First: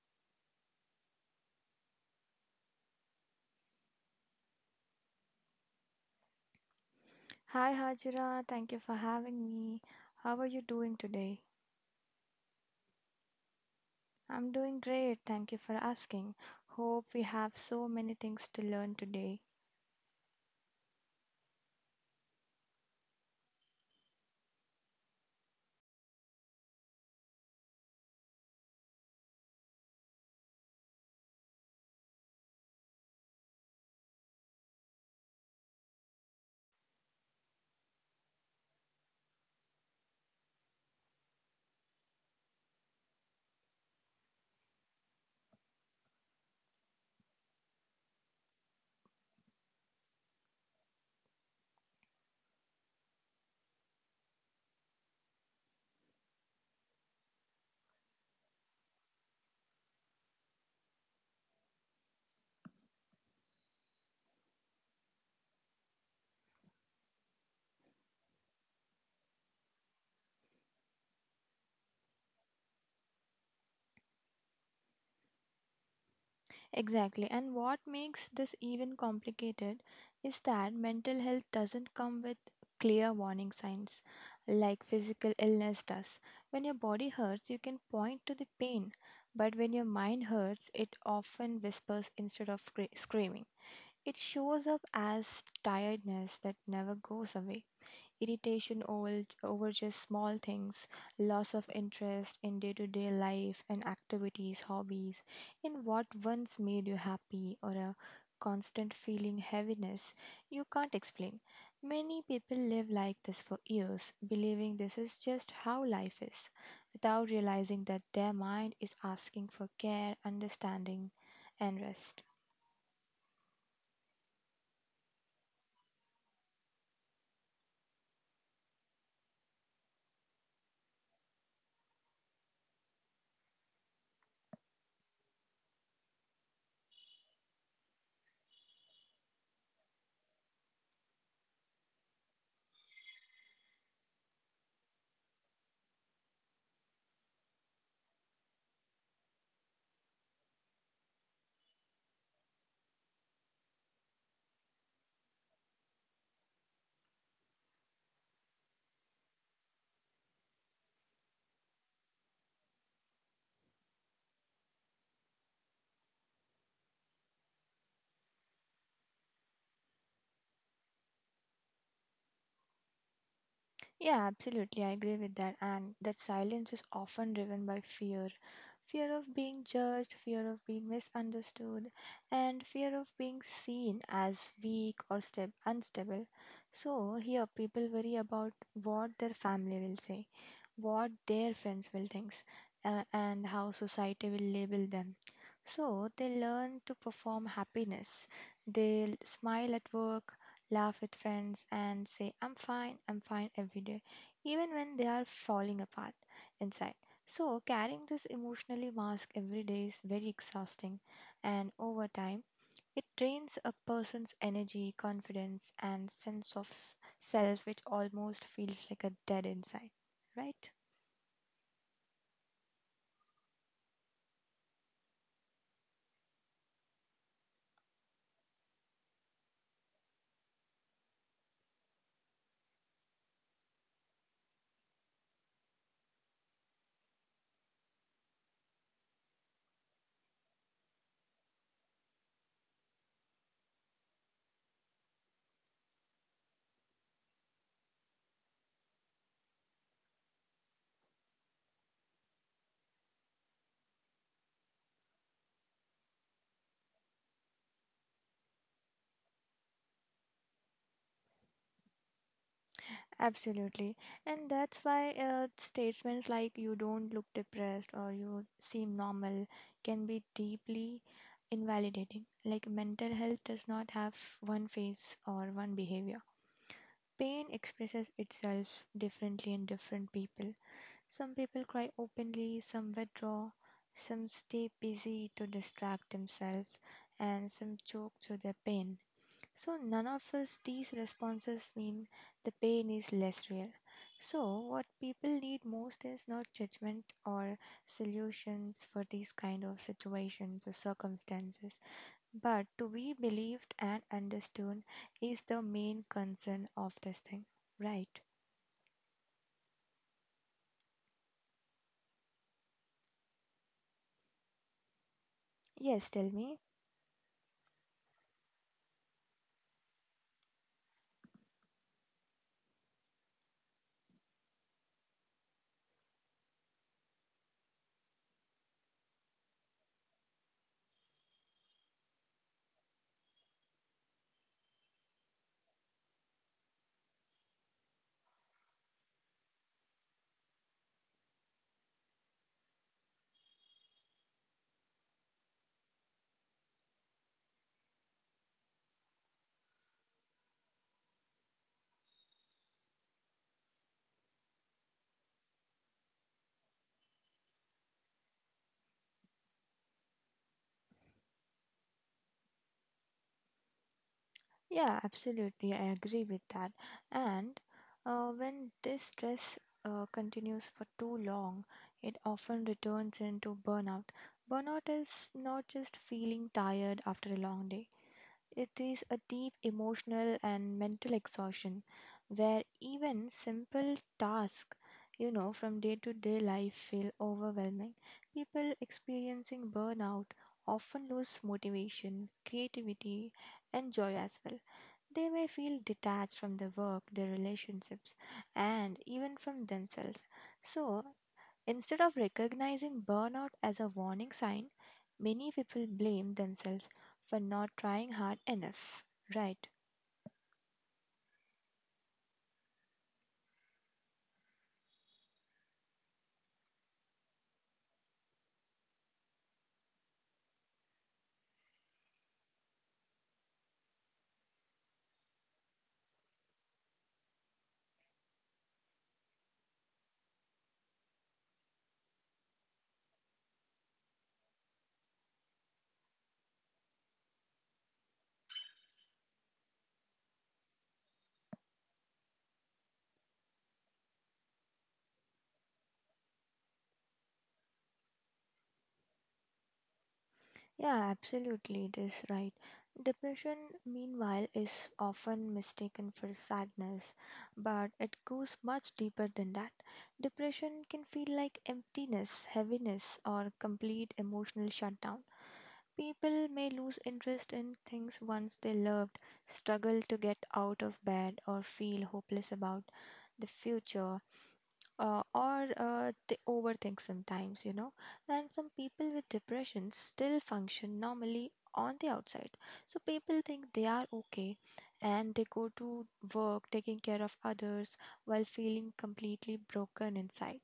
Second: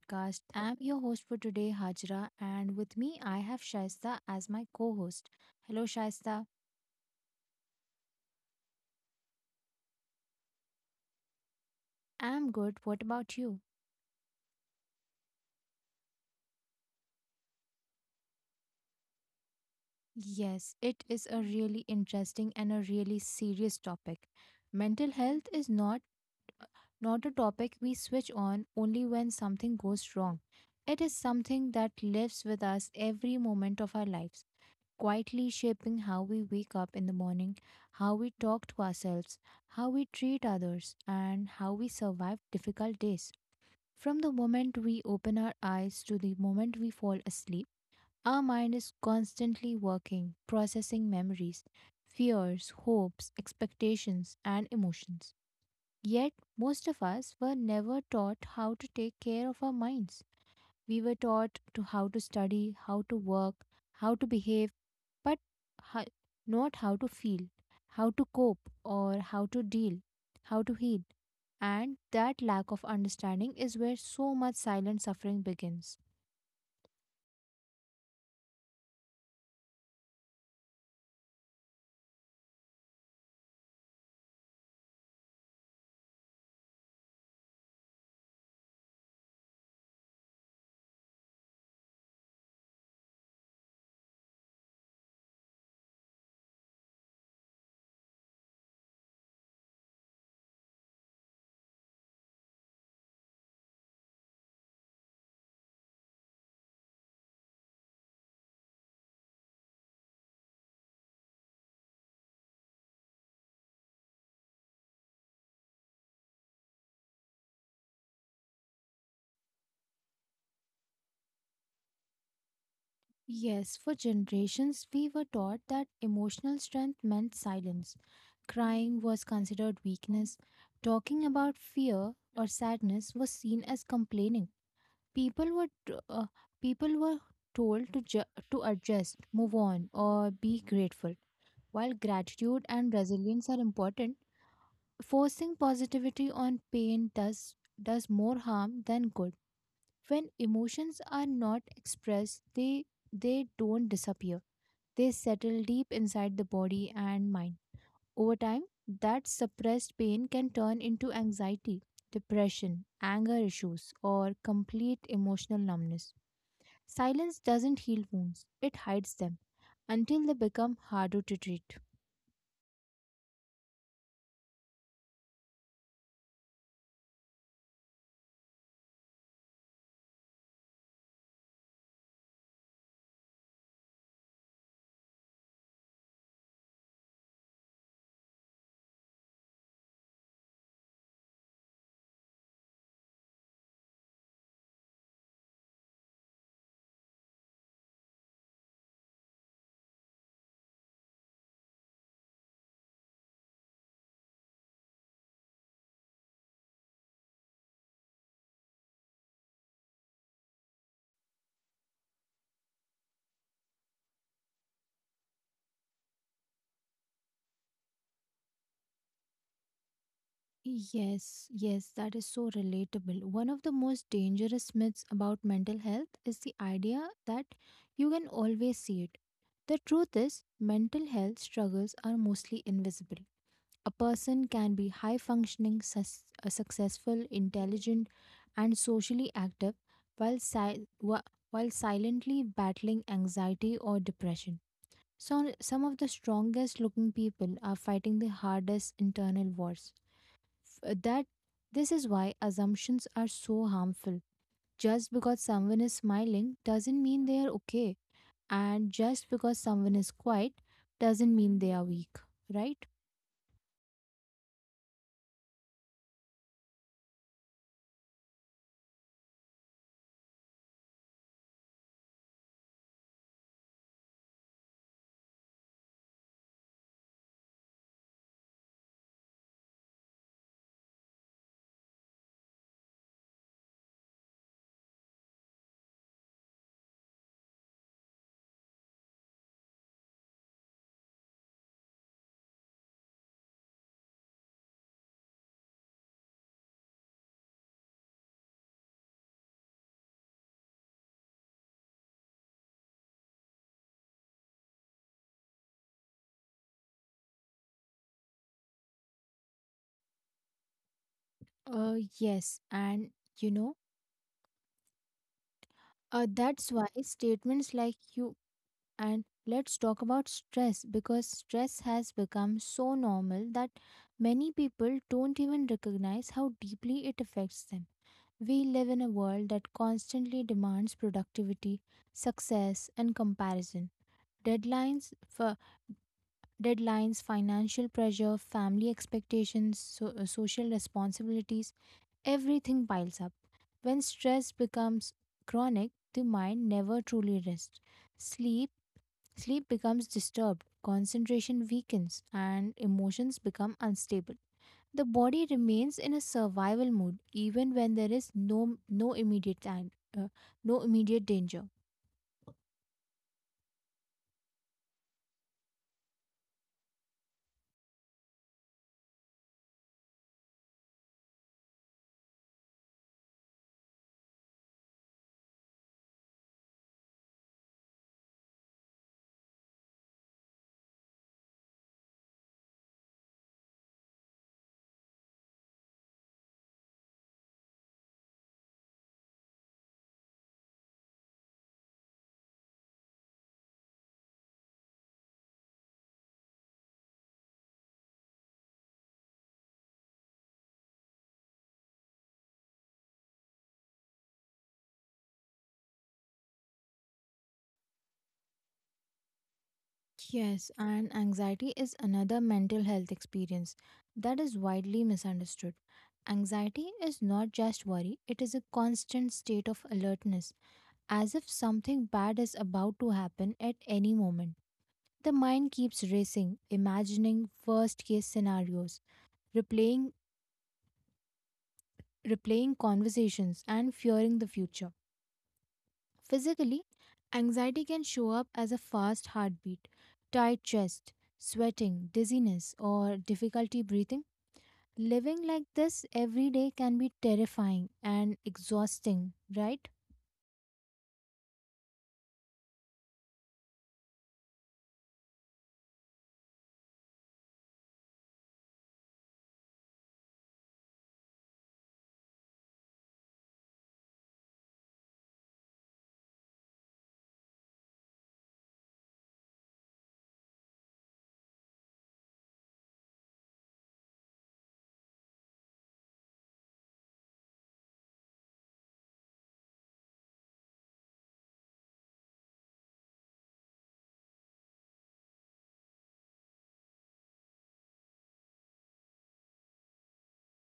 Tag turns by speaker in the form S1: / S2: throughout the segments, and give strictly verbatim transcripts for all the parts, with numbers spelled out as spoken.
S1: podcast. I'm your host for today, Hajra, and with me, I have Shaista as my co host. Hello, Shaista.
S2: Hi Hajira, thank you for having me. How are you doing today?
S1: I'm good. What about you?
S2: I'm doing great, thank you for asking. Hope we have so many things to learn today.
S1: Yes, it is a really interesting and a really serious topic. Mental health is not not a topic we switch on only when something goes wrong. It is something that lives with us every moment of our lives, quietly shaping how we wake up in the morning, how we talk to ourselves, how we treat others, and how we survive difficult days. From the moment we open our eyes to the moment we fall asleep, our mind is constantly working, processing memories, fears, hopes, expectations, and emotions. Yet, most of us were never taught how to take care of our minds. We were taught to how to study, how to work, how to behave, but ho- not how to feel, how to cope, or how to deal, how to heal. And that lack of understanding is where so much silent suffering begins.
S2: Exactly, and what makes this even complicated is that mental health doesn't come with clear warning signs like physical illness does. When your body hurts, you can point to the pain, but when your mind hurts, it often whispers instead of scre- screaming. It shows up as tiredness that never goes away, irritation over, over just small things, loss of interest in day to day life and activities, hobbies, in what once made you happy, or a constant feeling heaviness you can't explain. Many people live like this for years, believing this is just how life is, without realizing that their mind is asking for care, understanding, and rest.
S1: Yes, for generations, we were taught that emotional strength meant silence. Crying was considered weakness. Talking about fear or sadness was seen as complaining. people were t- uh, People were told to ju- to adjust, move on, or be grateful. While gratitude and resilience are important, forcing positivity on pain does does more harm than good. When emotions are not expressed, they they don't disappear, they settle deep inside the body and mind. Over time, that suppressed pain can turn into anxiety, depression, anger issues, or complete emotional numbness. Silence doesn't heal wounds, it hides them until they become harder to treat.
S2: Yeah, absolutely. I agree with that. And that silence is often driven by fear fear of being judged, fear of being misunderstood, and fear of being seen as weak or stab- unstable. So, here people worry about what their family will say, what their friends will think, uh, and how society will label them. So they learn to perform happiness. They l- smile at work, laugh with friends, and say, I'm fine, I'm fine every day, even when they are falling apart inside. So carrying this emotionally mask every day is very exhausting, and over time, it drains a person's energy, confidence, and sense of s- self, which almost feels like a dead inside, right?
S1: Yes, yes, that is so relatable. One of the most dangerous myths about mental health is the idea that you can always see it. The truth is, mental health struggles are mostly invisible. A person can be high functioning, sus- uh, successful, intelligent, and socially active while, si- wh- while silently battling anxiety or depression. So, some of the strongest looking people are fighting the hardest internal wars. F- uh, That This is why assumptions are so harmful. Just because someone is smiling doesn't mean they are okay, and just because someone is quiet doesn't mean they are weak, right?
S2: Absolutely. And that's why uh, statements like you don't look depressed or you seem normal can be deeply invalidating. Like mental health does not have one face or one behavior. Pain expresses itself differently in different people. Some people cry openly, some withdraw, some stay busy to distract themselves, and some choke through their pain, so none of us these responses mean the pain is less real. So what people need most is not judgment or solutions for these kind of situations or circumstances, but to be believed and understood is the main concern of this thing, right?
S1: Uh, yes, and you know,
S2: Yes,
S1: uh,
S2: tell me.
S1: that's why statements like you. And let's talk about stress because stress has become so normal that many people don't even recognize how deeply it affects them. We live in a world that constantly demands productivity, success, and comparison. Deadlines for deadlines, financial pressure, family expectations, so, uh, social responsibilities, everything piles up. When stress becomes chronic, the mind never truly rests. Sleep Sleep becomes disturbed, concentration weakens, and emotions become unstable. The body remains in a survival mode even when there is no no immediate time, uh, no immediate danger.
S2: Yeah, absolutely. I agree with that. And uh, when this stress uh, continues for too long, it often returns into burnout. Burnout is not just feeling tired after a long day, it is a deep emotional and mental exhaustion where even simple tasks, you know, from day to day life feel overwhelming. People experiencing burnout often lose motivation, creativity, and joy as well. They may feel detached from their work, their relationships, and even from themselves. So, instead of recognizing burnout as a warning sign, many people blame themselves for not trying hard enough, right?
S1: Yes, and anxiety is another mental health experience that is widely misunderstood. Anxiety is not just worry, it is a constant state of alertness, as if something bad is about to happen at any moment. The mind keeps racing, imagining worst case scenarios, replaying, replaying conversations, and fearing the future. Physically, anxiety can show up as a fast heartbeat, tight chest, sweating, dizziness, or difficulty breathing. Living like this every day can be terrifying and exhausting, right?
S2: Yeah, absolutely, it is right. Depression, meanwhile, is often mistaken for sadness, but it goes much deeper than that. Depression can feel like emptiness, heaviness, or complete emotional shutdown. People may lose interest in things once they loved, struggle to get out of bed, or feel hopeless about the future, uh, or uh, they overthink sometimes, you know. And some people with depression still function normally on the outside. So people think they are okay and they go to work taking care of others while feeling completely broken inside.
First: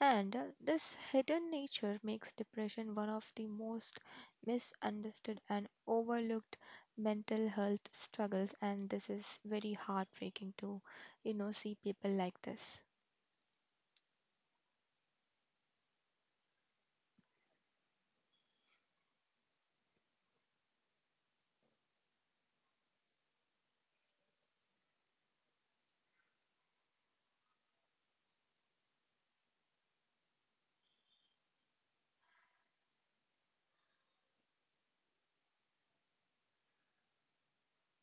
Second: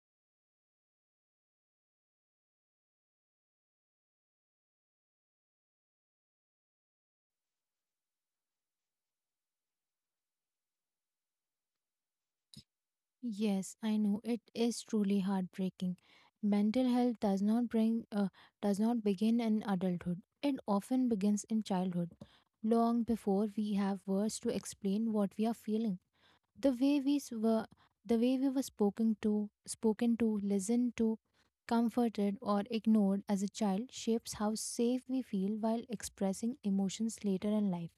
S2: And uh, this hidden nature makes depression one of the most misunderstood and overlooked mental health struggles, and this is very heartbreaking to you know see people like this.
S1: Yes, I know it is truly heartbreaking. Mental health does not bring uh, does not begin in adulthood. It often begins in childhood, long before we have words to explain what we are feeling. The way we s- were the way we were spoken to, spoken to, listened to, comforted or ignored as a child shapes how safe we feel while expressing emotions later in life.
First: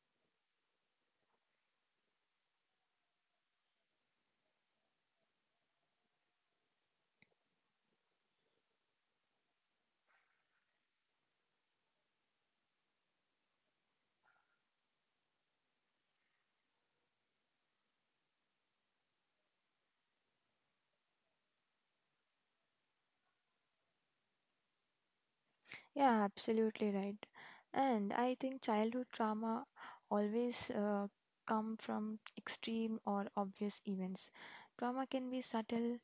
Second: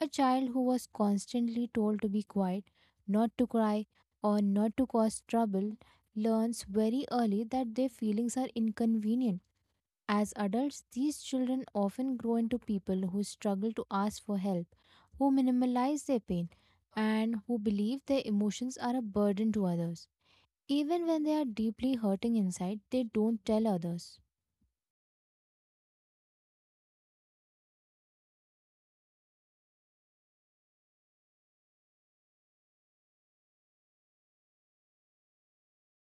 S1: A child who was constantly told to be quiet, not to cry, or not to cause trouble learns very early that their feelings are inconvenient. As adults, these children often grow into people who struggle to ask for help, who minimize their pain, and who believe their emotions are a burden to others. Even when they are deeply hurting inside, they don't tell others.
S2: Yeah, absolutely right. And I think childhood trauma always uh, come from extreme or obvious events. Trauma can be subtle,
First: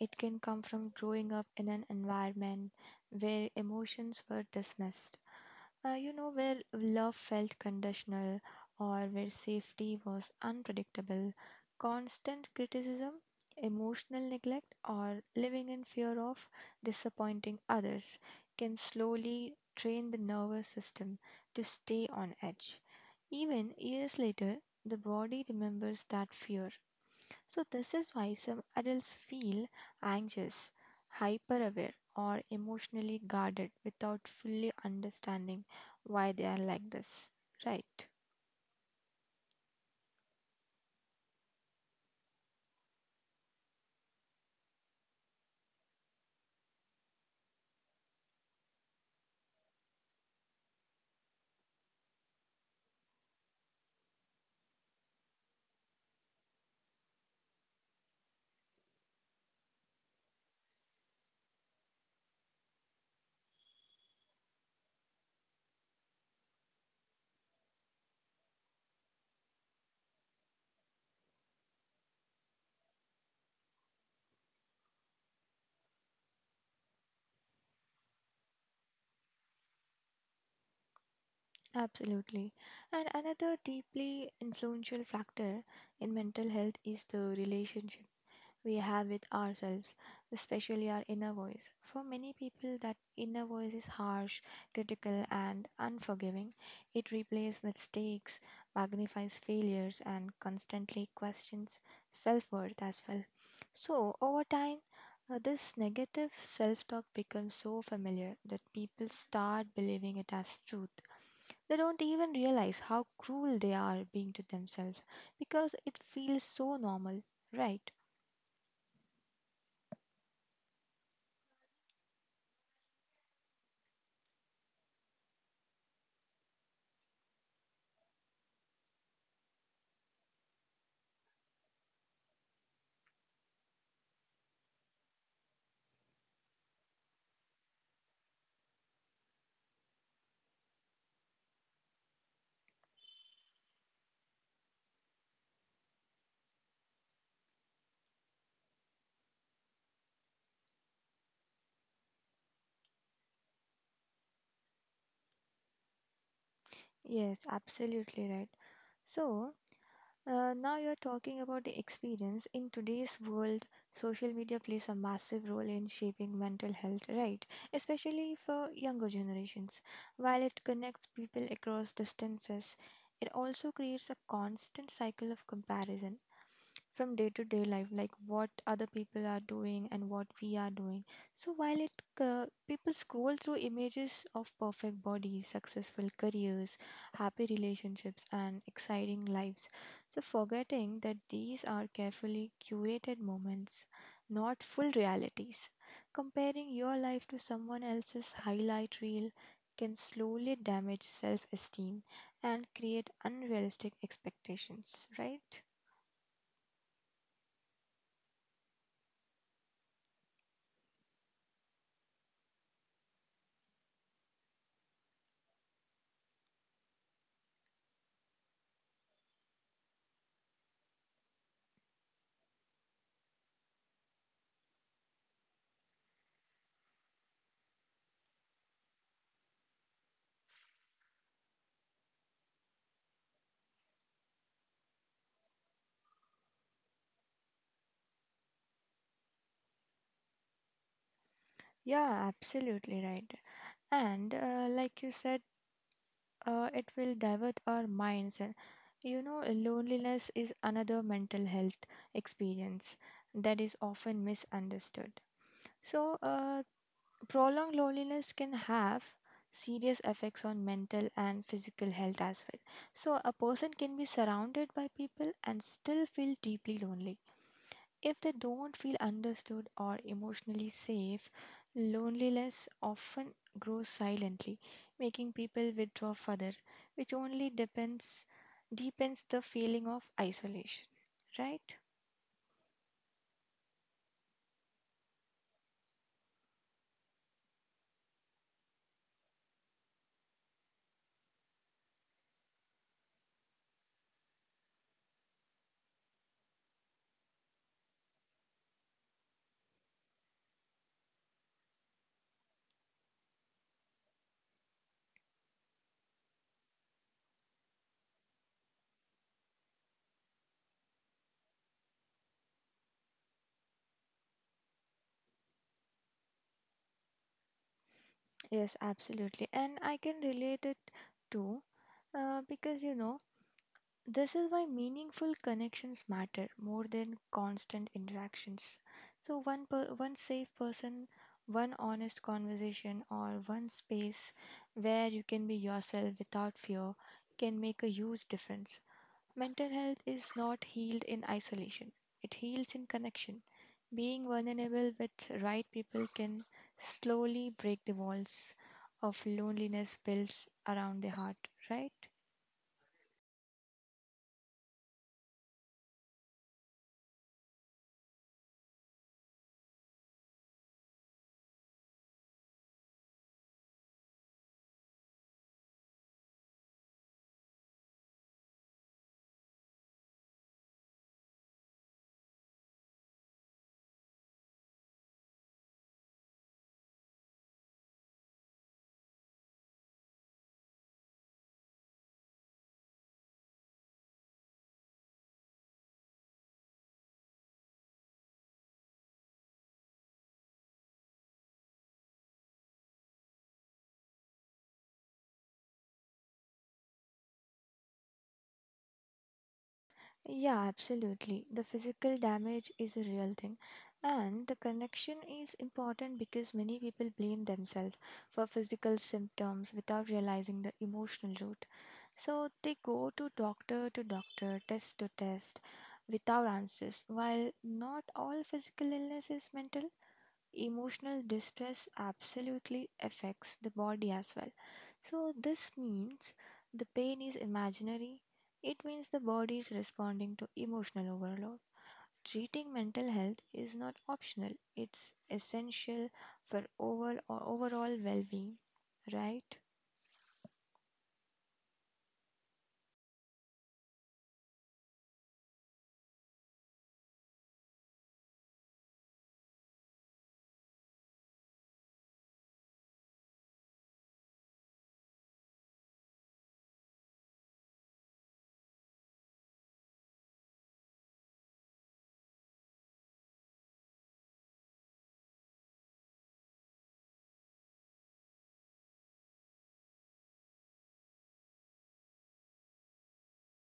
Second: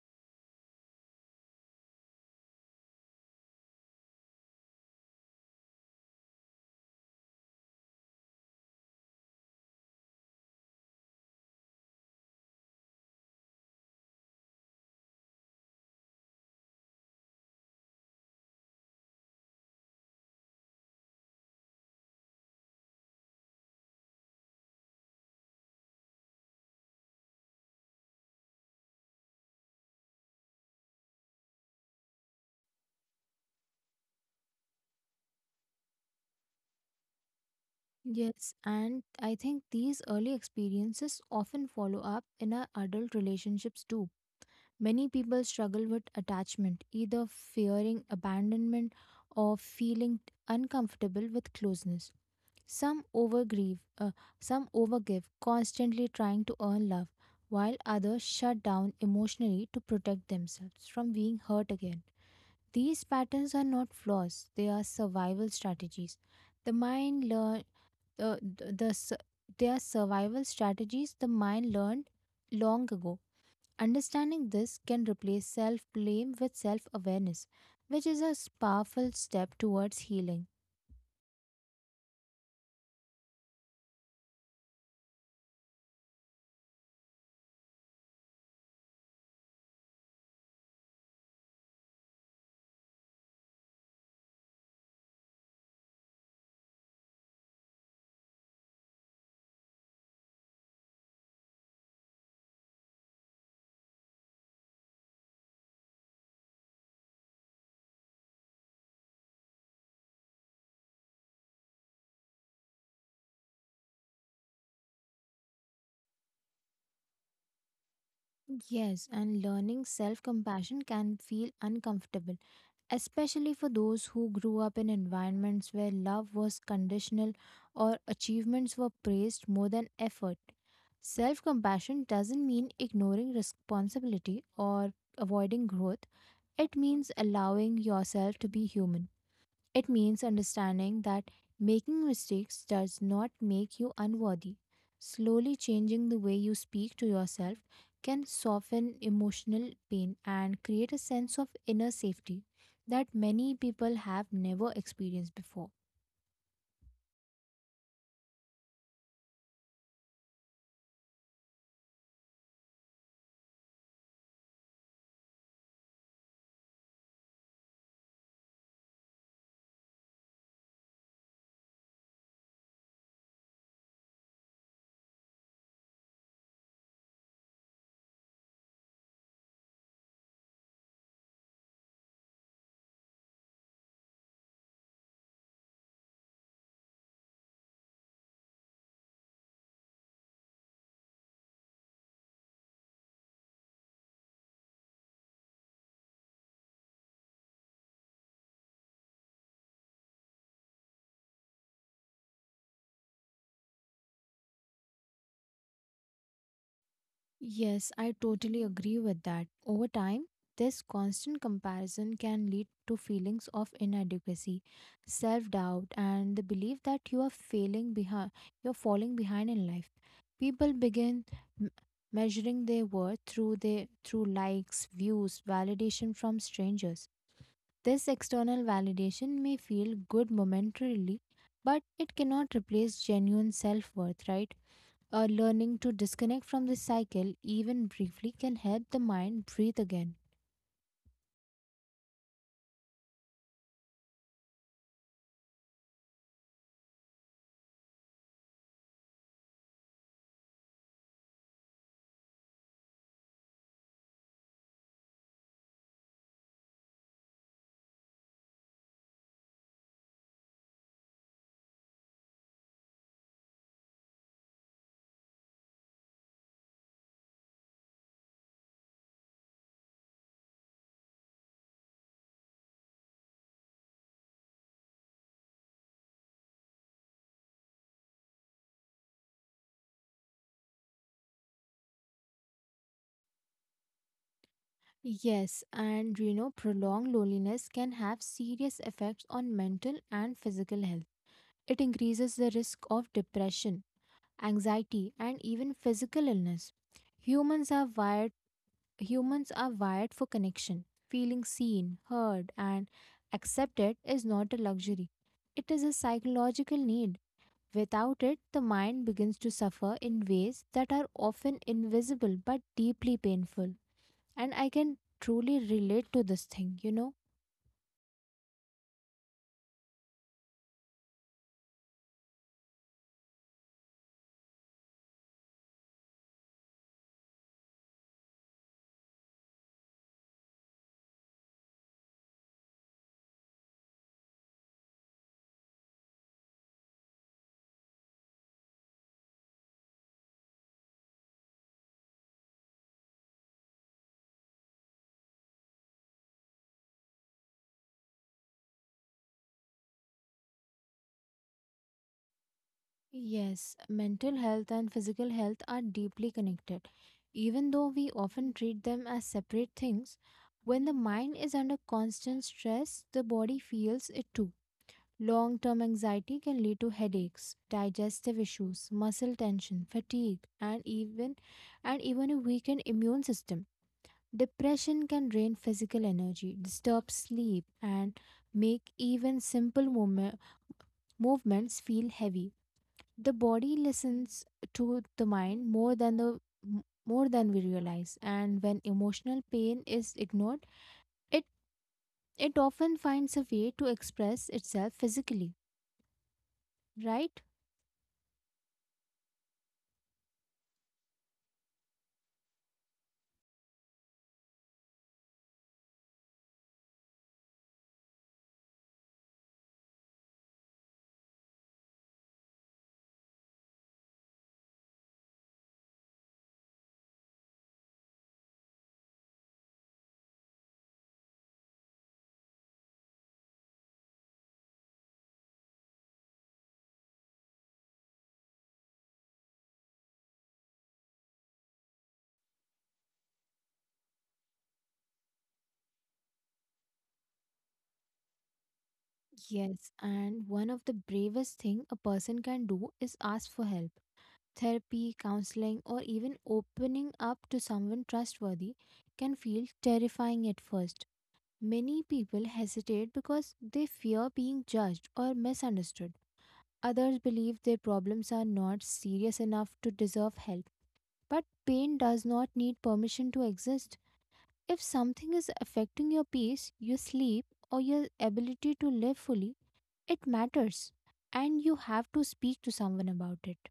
S2: it can come from growing up in an environment where emotions were dismissed, uh, you know, where love felt conditional or where safety was unpredictable, constant criticism, emotional neglect, or living in fear of disappointing others can slowly train the nervous system to stay on edge. Even years later, the body remembers that fear, so this is why some adults feel anxious, hyper aware, or emotionally guarded without fully understanding why they are like this. Right,
S1: Yes, and I think these early experiences often follow up in our adult relationships too. Many people struggle with attachment, either fearing abandonment or feeling uncomfortable with closeness. Some overgrieve, uh, some overgive, constantly trying to earn love, while others shut down emotionally to protect themselves from being hurt again. These patterns are not flaws; they are survival strategies. The mind learn uh, the, the su- they are survival strategies the mind learned long ago. Understanding this can replace self blame with self awareness, which is a s- powerful step towards healing.
S2: absolutely. And another deeply influential factor in mental health is the relationship we have with ourselves, especially our inner voice. For many people, that inner voice is harsh, critical, and unforgiving. It replays mistakes, magnifies failures, and constantly questions self worth as well. So, over time, uh, this negative self talk becomes so familiar that people start believing it as truth. They don't even realize how cruel they are being to themselves because it feels so normal, right?
S1: Yes, and learning self compassion can feel uncomfortable, especially for those who grew up in environments where love was conditional or achievements were praised more than effort. Self compassion doesn't mean ignoring responsibility or avoiding growth, it means allowing yourself to be human. It means understanding that making mistakes does not make you unworthy. Slowly changing the way you speak to yourself can soften emotional pain and create a sense of inner safety that many people have never experienced before.
S2: Yes, absolutely right. So, uh, now you're talking about the experience. In today's world, social media plays a massive role in shaping mental health, right? Especially for younger generations. While it connects people across distances, it also creates a constant cycle of comparison from day to day life, like what other people are doing and what we are doing. So while it uh, people scroll through images of perfect bodies, successful careers, happy relationships, and exciting lives, so, forgetting that these are carefully curated moments, not full realities. Comparing your life to someone else's highlight reel can slowly damage self esteem and create unrealistic expectations, right?
S1: Yes, I totally agree with that. Over time, this constant comparison can lead to feelings of inadequacy, self doubt, and the belief that you are failing behind, you're falling behind in life. People begin m- measuring their worth through their through likes, views, validation from strangers. This external validation may feel good momentarily, but it cannot replace genuine self worth, right? Uh, learning to disconnect from the cycle, even briefly, can help the mind breathe again.
S2: Yeah, absolutely right. And uh, like you said, uh, it will divert our minds. And you know, loneliness is another mental health experience that is often misunderstood. So, uh, prolonged loneliness can have serious effects on mental and physical health as well. So, a person can be surrounded by people and still feel deeply lonely. If they don't feel understood or emotionally safe, loneliness often grows silently, making people withdraw further, which only depends deepens the feeling of isolation. Right?
S1: Yes, and you know, prolonged loneliness can have serious effects on mental and physical health. It increases the risk of depression, anxiety, and even physical illness. Humans are wired Humans are wired for connection. Feeling seen, heard, and accepted is not a luxury. It is a psychological need. Without it, the mind begins to suffer in ways that are often invisible but deeply painful. And I can truly relate to this thing, you know?
S2: Yes, absolutely. And I can relate it too, uh, because you know, this is why meaningful connections matter more than constant interactions. So, one, per, one safe person, one honest conversation, or one space where you can be yourself without fear can make a huge difference. Mental health is not healed in isolation, it heals in connection. Being vulnerable with right people can slowly break the walls of loneliness built around the heart, right?
S1: Yes, mental health and physical health are deeply connected. Even though we often treat them as separate things, when the mind is under constant stress, the body feels it too. Long term anxiety can lead to headaches, digestive issues, muscle tension, fatigue, and even and even a weakened immune system. Depression can drain physical energy, disturb sleep, and make even simple movem- movements feel heavy. The body listens to the mind more than the more than we realize, and when emotional pain is ignored, it it often finds a way to express itself physically, right?
S2: Yeah, absolutely. The physical damage is a real thing. And the connection is important because many people blame themselves for physical symptoms without realizing the emotional root. So they go to doctor to doctor, test to test, without answers, while not all physical illness is mental, emotional distress absolutely affects the body as well. So, this means the pain is imaginary, it means the body is responding to emotional overload. Treating mental health is not optional, it's essential for overall, overall well being, right?
S1: Yes, and one of the bravest thing a person can do is ask for help. Therapy, counseling, or even opening up to someone trustworthy can feel terrifying at first. Many people hesitate because they fear being judged or misunderstood. Others believe their problems are not serious enough to deserve help. But pain does not need permission to exist. If something is affecting your peace, your sleep, or your ability to live fully, it matters, and you have to speak to someone about it.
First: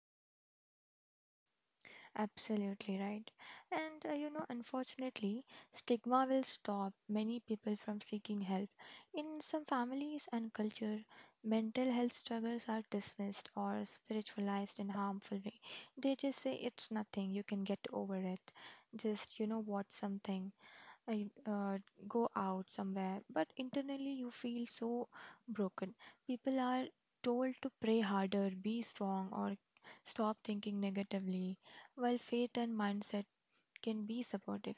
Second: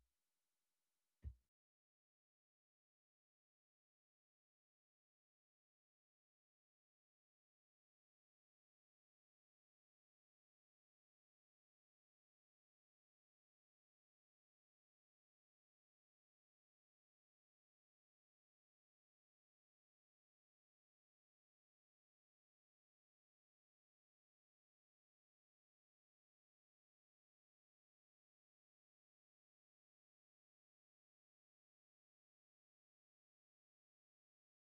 S2: Absolutely right. And uh, you know, unfortunately, stigma will stop many people from seeking help. In some families and culture, mental health struggles are dismissed or spiritualized in harmful way. They just say it's nothing, you can get over it. Just, you know, watch something. I uh, go out somewhere, but internally you feel so broken. People are told to pray harder, be strong, or stop thinking negatively, while faith and mindset can be supportive.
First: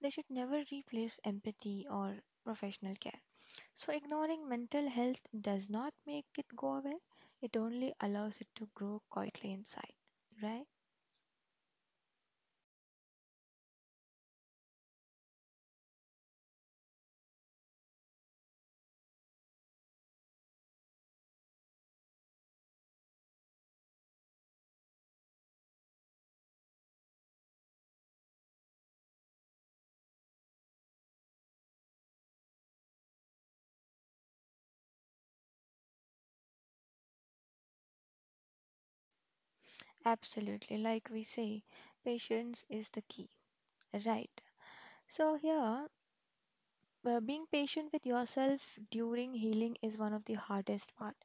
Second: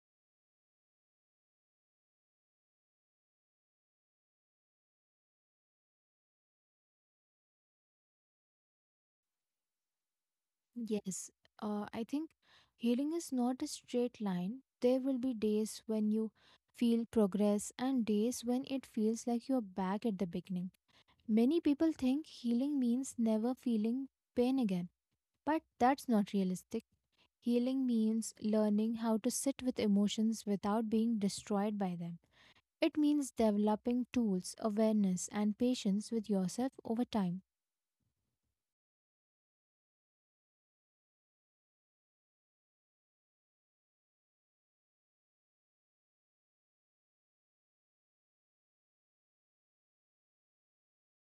S2: They should never replace empathy or professional care. So, ignoring mental health does not make it go away, it only allows it to grow quietly inside, right?
S1: Yes, uh, I think healing is not a straight line. There will be days when you feel progress and days when it feels like you're back at the beginning. Many people think healing means never feeling pain again, but that's not realistic. Healing means learning how to sit with emotions without being destroyed by them. It means developing tools, awareness, and patience with yourself over time.
S2: Absolutely, like we say, patience is the key, right? So, here uh, being patient with yourself during healing is one of the hardest part.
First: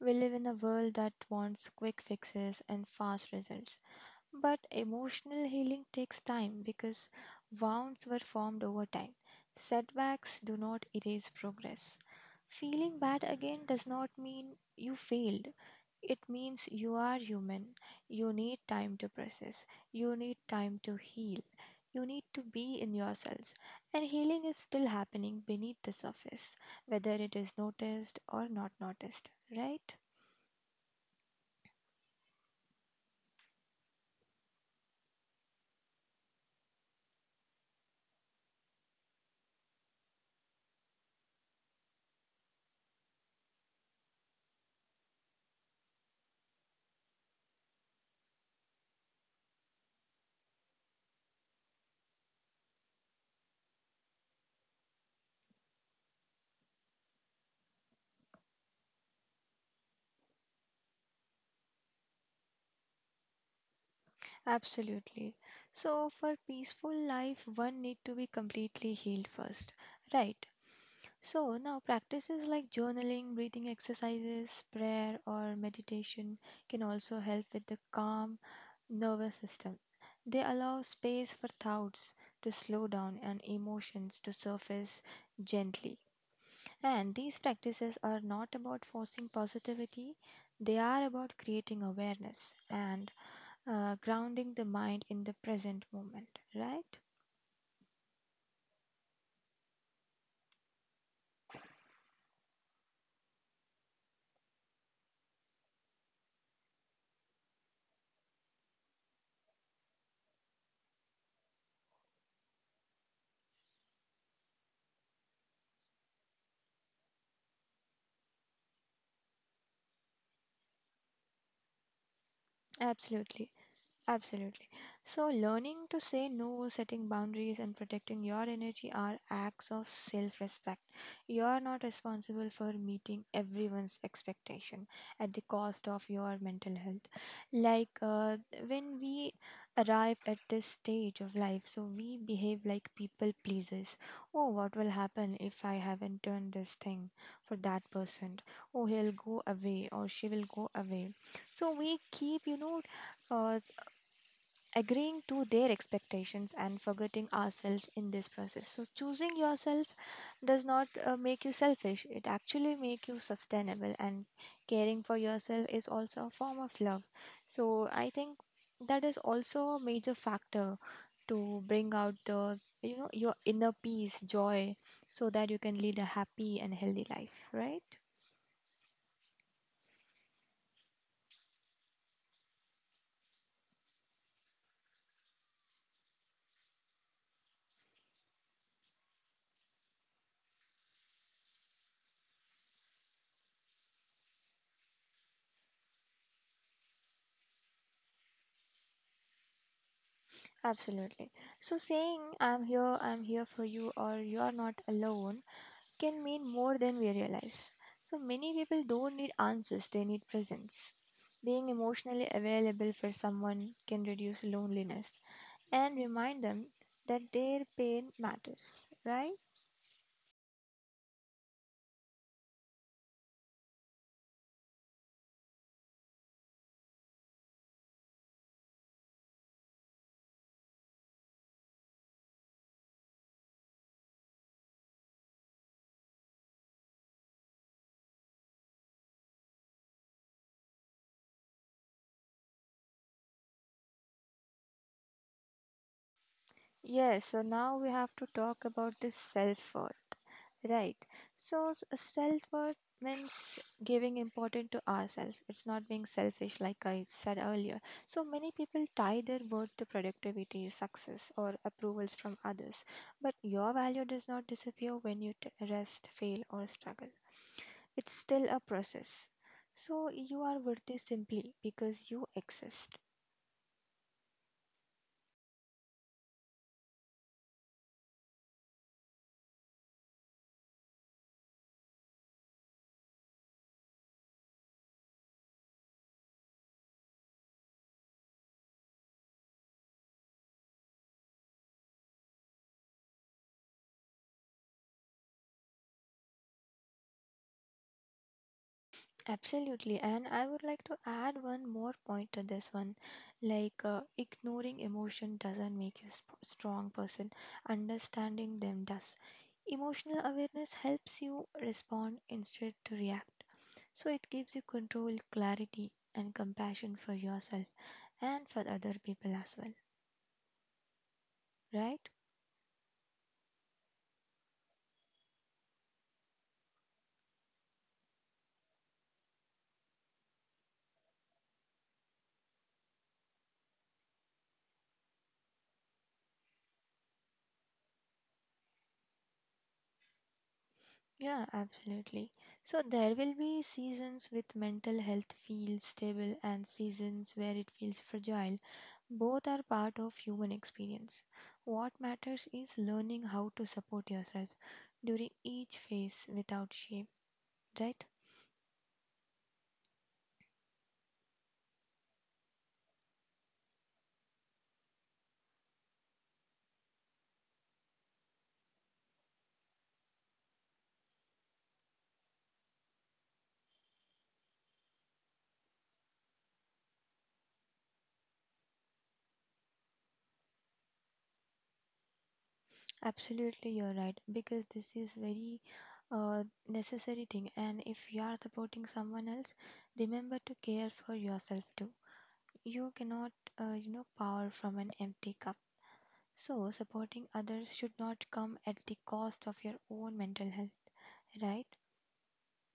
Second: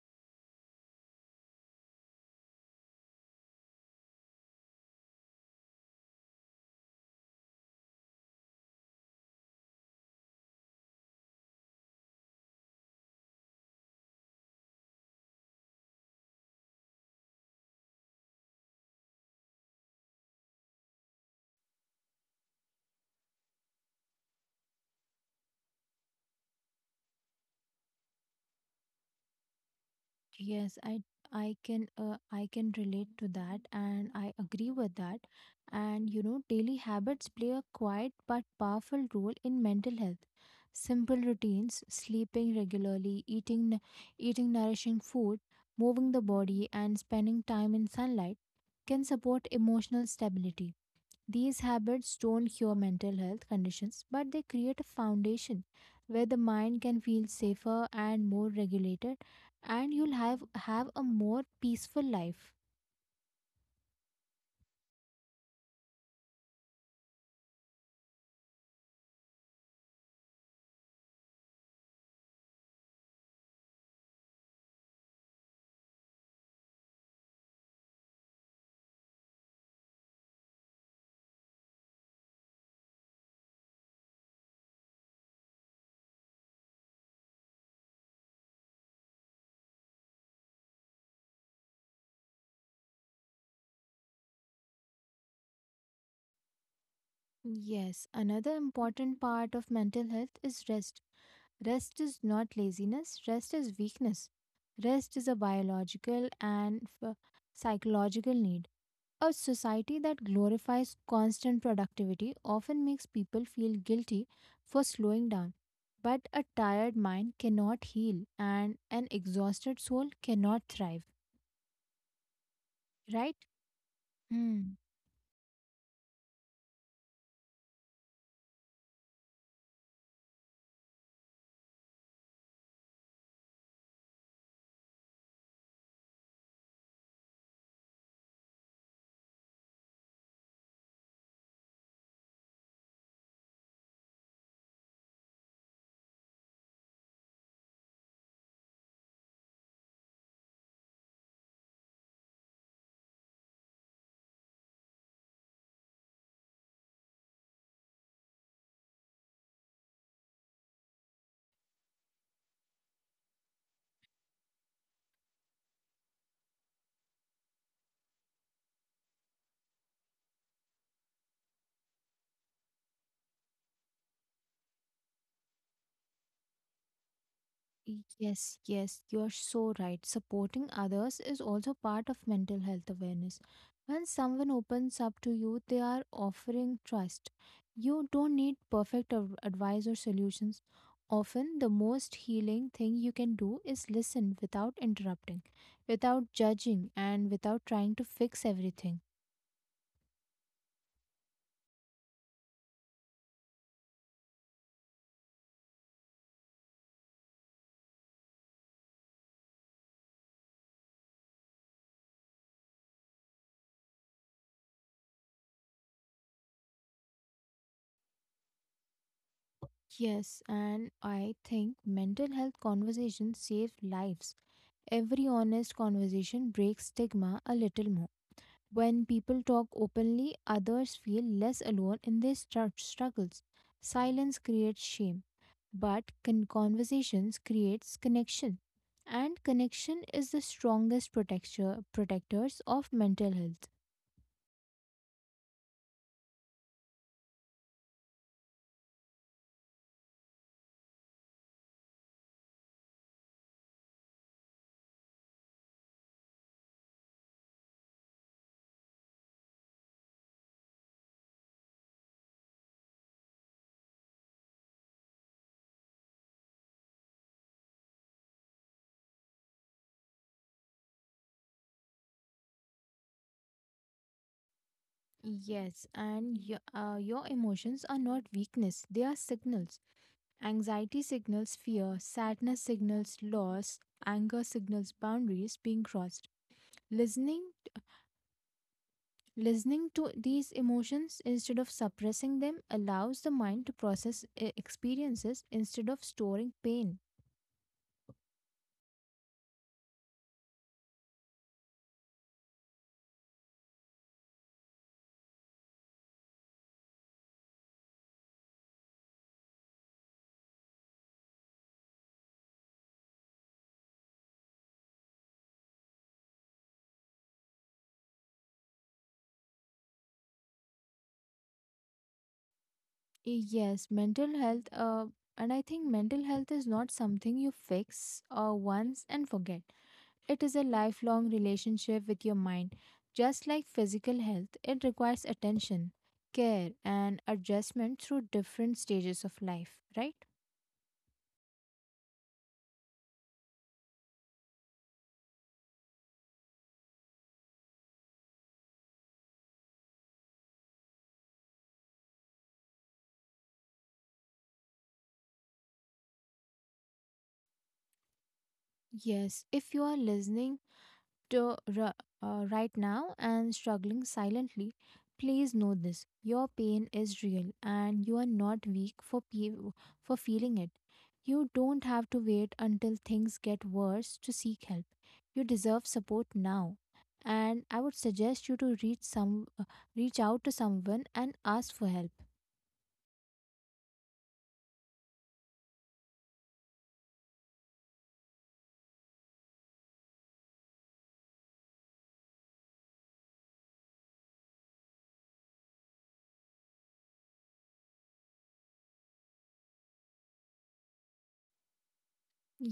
S2: We live in a world that wants quick fixes and fast results. But emotional healing takes time because wounds were formed over time. Setbacks do not erase progress. Feeling bad again does not mean you failed. It means you are human. You need time to process. You need time to heal. You need to be in yourselves, and healing is still happening beneath the surface, whether it is noticed or not noticed, right?
S1: Yes, I I can uh, I can relate to that and I agree with that. And you know, daily habits play a quiet but powerful role in mental health. Simple routines, sleeping regularly, eating n- eating nourishing food, moving the body and spending time in sunlight can support emotional stability. These habits don't cure mental health conditions, but they create a foundation where the mind can feel safer and more regulated, and you'll have, have a more peaceful life.
S2: Absolutely. So, for peaceful life, one need to be completely healed first, right? So, now practices like journaling, breathing exercises, prayer, or meditation can also help with the calm nervous system. They allow space for thoughts to slow down and emotions to surface gently. And these practices are not about forcing positivity, they are about creating awareness and uh, grounding the mind in the present moment, right?
S1: Yes, another important part of mental health is rest. Rest is not laziness, rest is weakness. Rest is a biological and f- psychological need. A society that glorifies constant productivity often makes people feel guilty for slowing down. But a tired mind cannot heal, and an exhausted soul cannot thrive, right?
S2: Absolutely. Absolutely.
S1: Hmm.
S2: So, learning to say no, setting boundaries, and protecting your energy are acts of self respect. You are not responsible for meeting everyone's expectation at the cost of your mental health. Like uh, when we arrive at this stage of life, so we behave like people pleasers. Oh, what will happen if I haven't done this thing for that person? Oh, he'll go away or she will go away. So, we keep, you know, uh, agreeing to their expectations and forgetting ourselves in this process. So choosing yourself does not uh, make you selfish, it actually make you sustainable, and caring for yourself is also a form of love. So I think that is also a major factor to bring out the you know your inner peace, joy, so that you can lead a happy and healthy life, right?
S1: Yes, yes, you're so right. Supporting others is also part of mental health awareness. When someone opens up to you, they are offering trust. You don't need perfect av- advice or solutions. Often, the most healing thing you can do is listen without interrupting, without judging, and without trying to fix everything.
S2: Absolutely. So saying I'm here i'm here for you, or you're not alone, can mean more than we realize. So many people don't need answers, they need presence. Being emotionally available for someone can reduce loneliness and remind them that their pain matters, right?
S1: Yes, and I think mental health conversations save lives. Every honest conversation breaks stigma a little more. When people talk openly, others feel less alone in their stru- struggles. Silence creates shame, but con- conversations creates connection. And connection is the strongest protector protectors of mental health.
S2: Yes, so now we have to talk about this self worth, right? So, self worth means giving importance to ourselves, it's not being selfish, like I said earlier. So, many people tie their worth to productivity, success, or approvals from others, but your value does not disappear when you t- rest, fail, or struggle. It's still a process. So, you are worthy simply because you exist.
S1: Yes, and your, uh, your emotions are not weakness, they are signals. Anxiety signals fear, sadness signals loss, anger signals boundaries being crossed. Listening Listening to these emotions instead of suppressing them allows the mind to process e- experiences instead of storing pain.
S2: Absolutely, and I would like to add one more point to this one. Like, uh, ignoring emotion doesn't make you a sp- strong person. Understanding them does. Emotional awareness helps you respond instead to react. So it gives you control, clarity, and compassion for yourself and for other people as well, right?
S1: Eh, Yes, mental health, uh, and I think mental health is not something you fix uh, once and forget. It is a lifelong relationship with your mind. Just like physical health, it requires attention, care, and adjustment through different stages of life, right?
S2: Yeah, absolutely. So there will be seasons with mental health feels stable and seasons where it feels fragile. Both are part of human experience. What matters is learning how to support yourself during each phase without shame, right?
S1: Yes, if you are listening to r- uh, right now and struggling silently, please know this. Your pain is real and you are not weak for, pe- for feeling it. You don't have to wait until things get worse to seek help. You deserve support now. And I would suggest you to reach some uh, reach out to someone and ask for help.
S2: Absolutely, you're right, because this is very uh, necessary thing, and if you are supporting someone else, remember to care for yourself too. You cannot, uh, you know, pour from an empty cup. So, supporting others should not come at the cost of your own mental health, right?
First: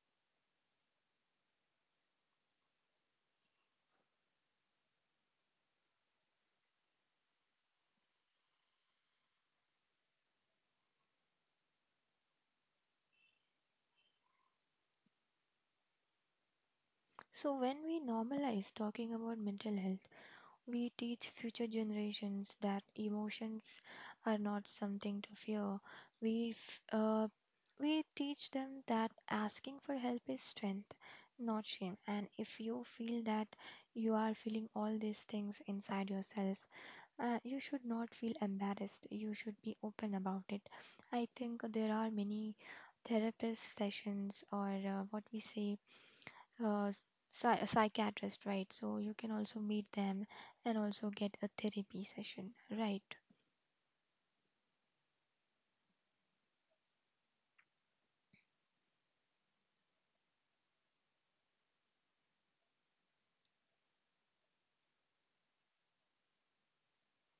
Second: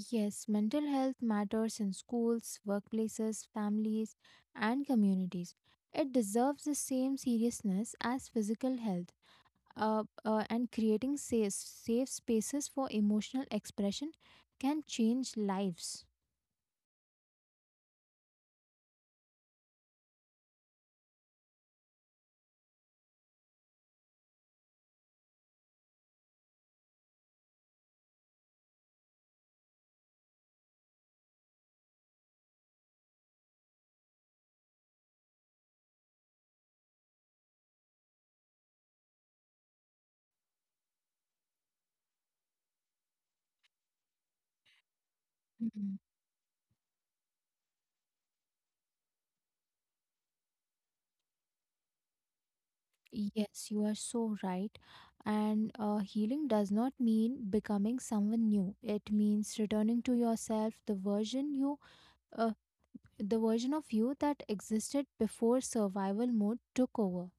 S1: Yes, mental health matters in schools, workplaces, families, and communities. It deserves the same seriousness as physical health. Uh, uh, and creating safe, safe spaces for emotional expression can change lives.
S2: So, when we normalize talking about mental health, we teach future generations that emotions are not something to fear. We, f- uh, we teach them that asking for help is strength, not shame. And if you feel that you are feeling all these things inside yourself, Uh, you should not feel embarrassed. You should be open about it. I think there are many therapist sessions, or uh, what we say,
S1: Mhm.
S2: uh, psy- psychiatrist, right? So you can also meet them and also get a therapy session, right?
S1: Yes, you are so right. And uh, healing does not mean becoming someone new, it means returning to yourself, the version you uh, the version of you that existed before survival mode took over.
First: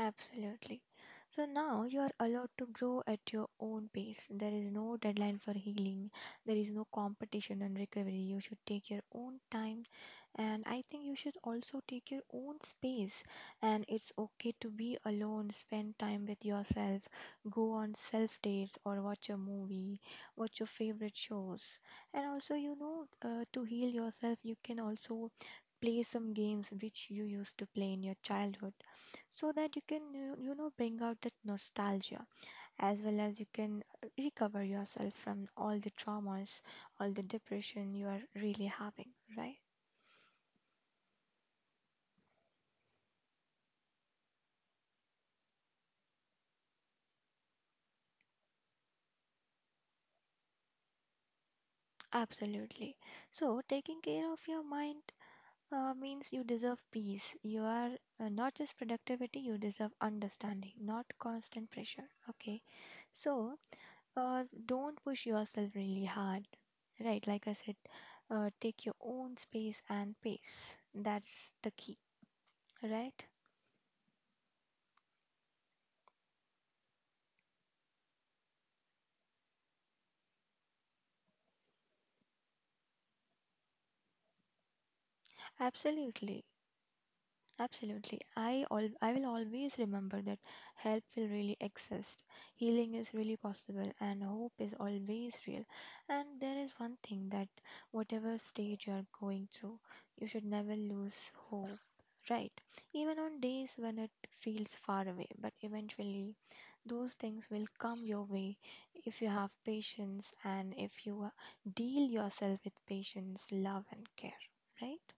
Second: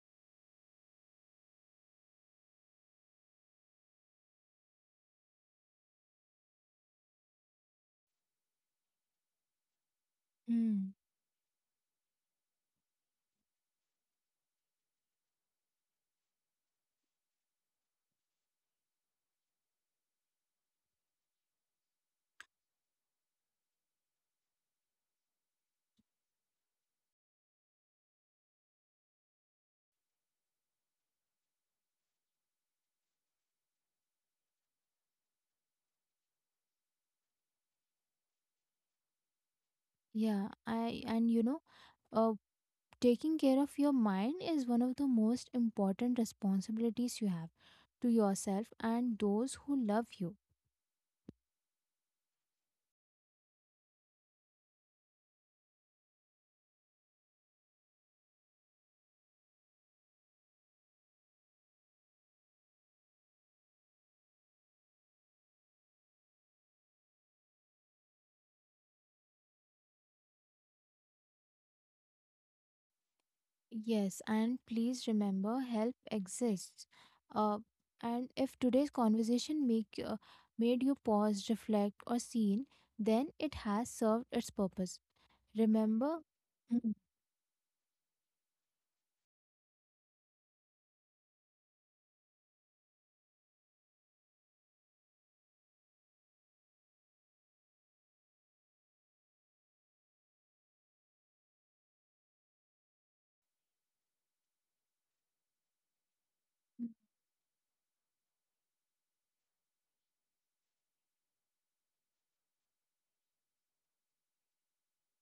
S2: Absolutely. So now you are allowed to grow at your own pace. There is no deadline for healing. There is no competition and recovery. You should take your own time. And I
S1: Mm.
S2: think you should also take your own space. And it's okay to be alone, spend time with yourself, go on self dates or watch a movie, watch your favorite shows. And also, you know, uh, to heal yourself, you can also play some games which you used to play in your childhood, so that you can you you know bring out that nostalgia, as well as you can uh, recover yourself from all the traumas, all the depression you are really having, right?
S1: Yeah, I and you know, uh, Taking care of your mind is one of the most important responsibilities you have to yourself and those who love you.
S2: Absolutely. So taking care of your mind uh, means you deserve peace. You are uh, not just productivity, you deserve understanding, not constant pressure, okay? So uh, don't push yourself really hard, right? Like I said, uh, take your own space and pace, that's the key. Right?
S1: Yes, and please remember help exists. Uh, and if today's conversation make uh, made you pause, reflect, or seen, then it has served its purpose. Remember.
S2: Absolutely.
S1: Mm.
S2: Absolutely. I al- I will always remember that help will really exist. Healing is really possible and hope is always real. And there is one thing, that whatever stage you are going through, you should never lose hope. Right? Even on days when it feels far away, but eventually those things will come your way if you have patience, and if you uh, deal yourself with patience, love and care. Right?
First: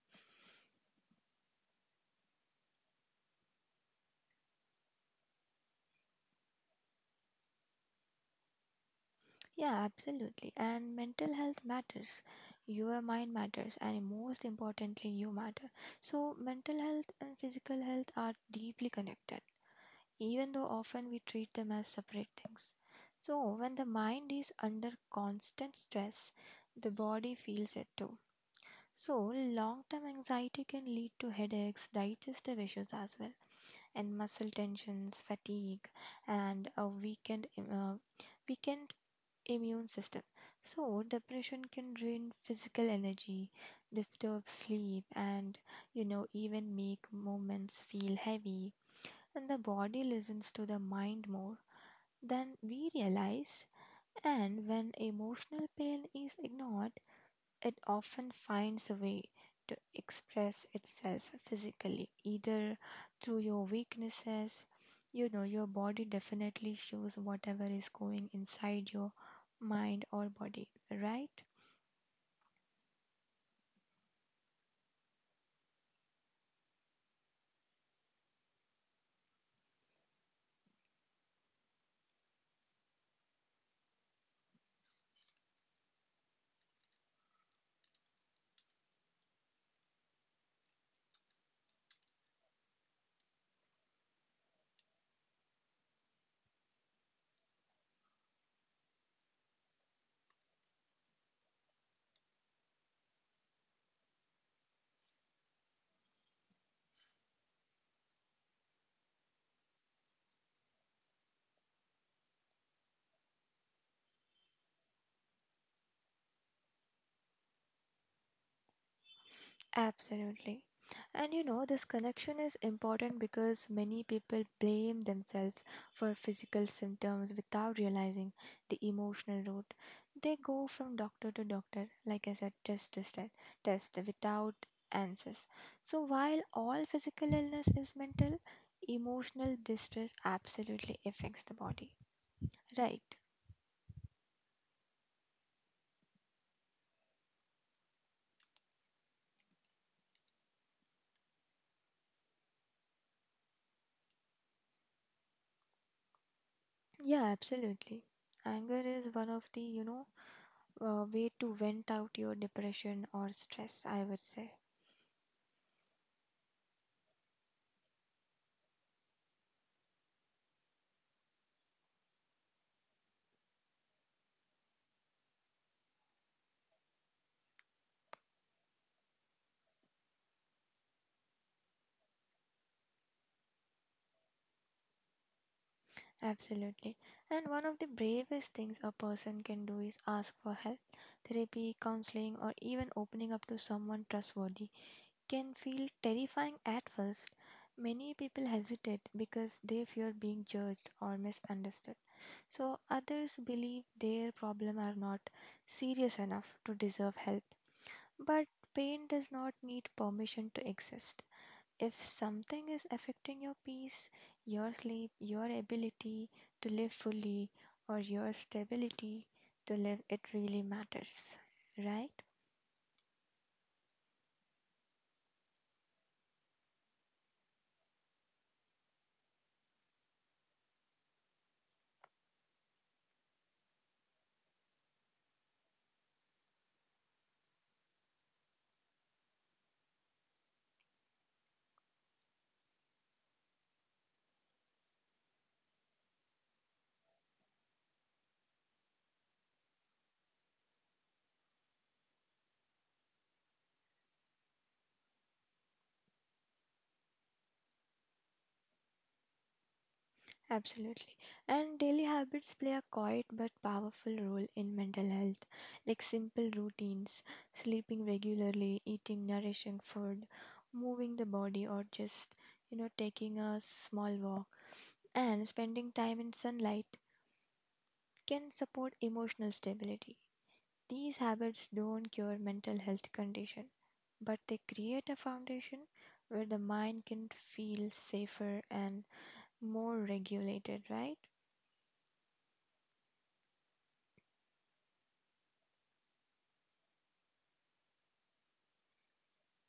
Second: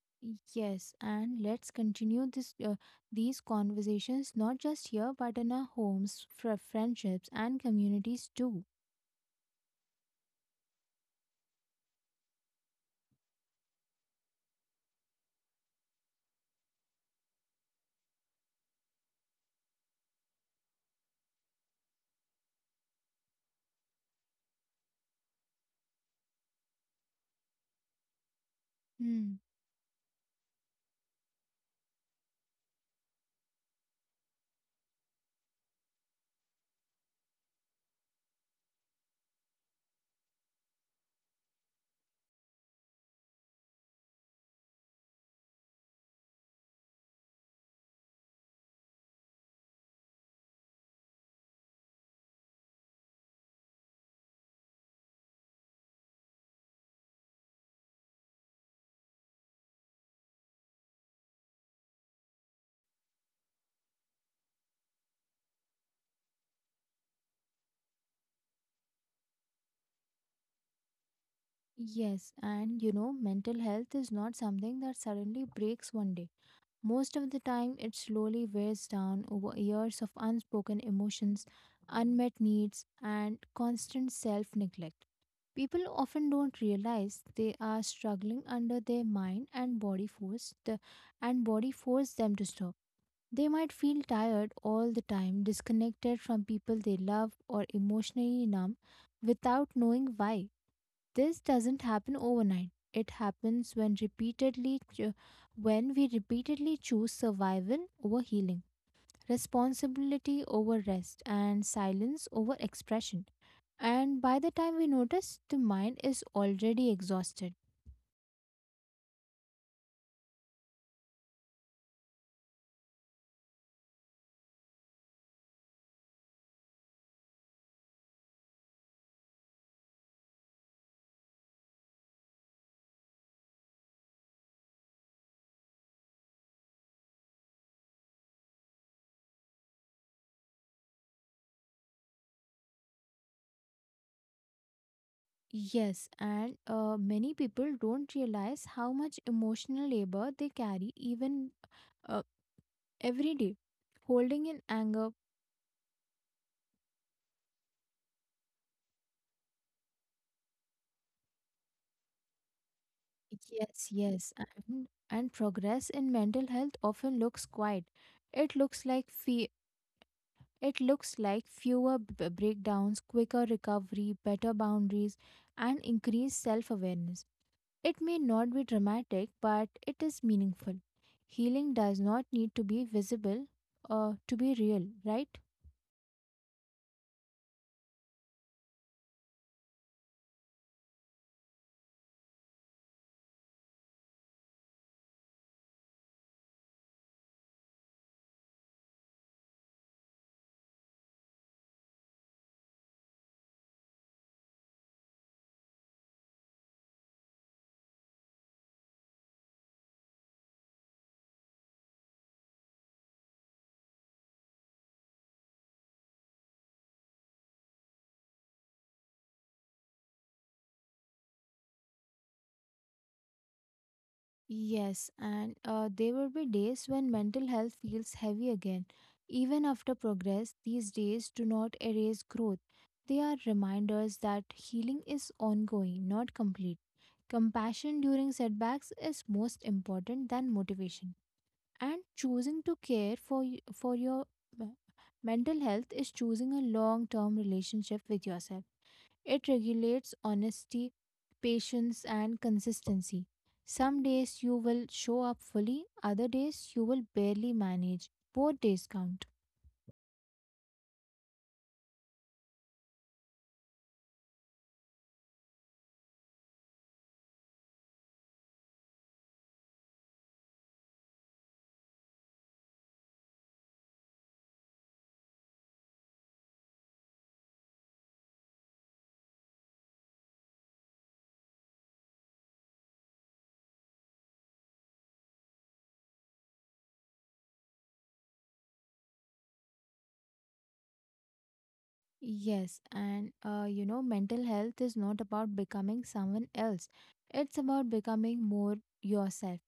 S1: Yes, and let's continue this uh, these conversations not just here but in our homes, fr- friendships, and communities too.
S2: Yeah, absolutely. And mental health matters. Your mind matters, and most importantly, you matter. So, mental health and physical health are deeply connected, even though often we treat them as separate things. So, when the mind is under constant stress, the body feels it too. So,
S1: Hmm.
S2: long term anxiety can lead to headaches, digestive issues as well, and muscle tensions, fatigue, and a weakened, uh, weakened immune system. So, depression can drain physical energy, disturb sleep, and you know, even make moments feel heavy. And the body listens to the mind more than we realize. And when emotional pain is ignored, it often finds a way to express itself physically, either through your weaknesses. You know, your body definitely shows whatever is going inside your mind or body, right?
S1: Yes, and you know, mental health is not something that suddenly breaks one day. Most of the time, it slowly wears down over years of unspoken emotions, unmet needs, and constant self neglect. People often don't realize they are struggling under their mind and body force, the, and body force them to stop. They might feel tired all the time, disconnected from people they love, or emotionally numb without knowing why. This doesn't happen overnight. It happens when repeatedly cho- when we repeatedly choose survival over healing, responsibility over rest, and silence over expression. And by the time we notice, the mind is already exhausted.
S2: Absolutely. And you know, this connection is important because many people blame themselves for physical symptoms without realizing the emotional root. They go from doctor to doctor, like I said, test to test, test without answers. So while all physical illness is mental, emotional distress absolutely affects the body. Right.
S1: Yes, and uh, many people don't realize how much emotional labor they carry even uh, every day, holding in anger.
S2: Yeah, absolutely. Anger is one of the, you know, uh, way to vent out your depression or stress,
S1: Yes,
S2: I would
S1: yes.
S2: say.
S1: And, and progress in mental health often looks quiet. It looks like fe- it looks like fewer b- breakdowns, quicker recovery, better boundaries, and increased self-awareness. It may not be dramatic, but it is meaningful. Healing does not need to be visible uh, to be real, right?
S2: Absolutely. And one of the bravest things a person can do is ask for help. Therapy, counseling, or even opening up to someone trustworthy can feel terrifying at first. Many people hesitate because they fear being judged or misunderstood. So, others believe their problems are not serious enough to deserve help. But pain does not need permission to exist. If something is affecting your peace, your sleep, your ability to live fully, or your stability to live, it really matters, right?
S1: Yes, and uh, there will be days when mental health feels heavy again. Even after progress, these days do not erase growth. They are reminders that healing is ongoing, not complete. Compassion during setbacks is most important than motivation. And choosing to care for, y- for your uh, mental health is choosing a long term relationship with yourself. It regulates honesty, patience, and consistency. Some days you will show up fully, other days you will barely manage. Both days count.
S2: Absolutely. And daily habits play a quiet but powerful role in mental health, like simple routines, sleeping regularly, eating nourishing food, moving the body, or just, you know, taking a small walk and spending time in sunlight can support emotional stability. These habits don't cure mental health condition, but they create a foundation where the mind can feel safer and more regulated, right?
S1: Yes, and uh, you know, mental health is not about becoming someone else, it's about becoming more yourself,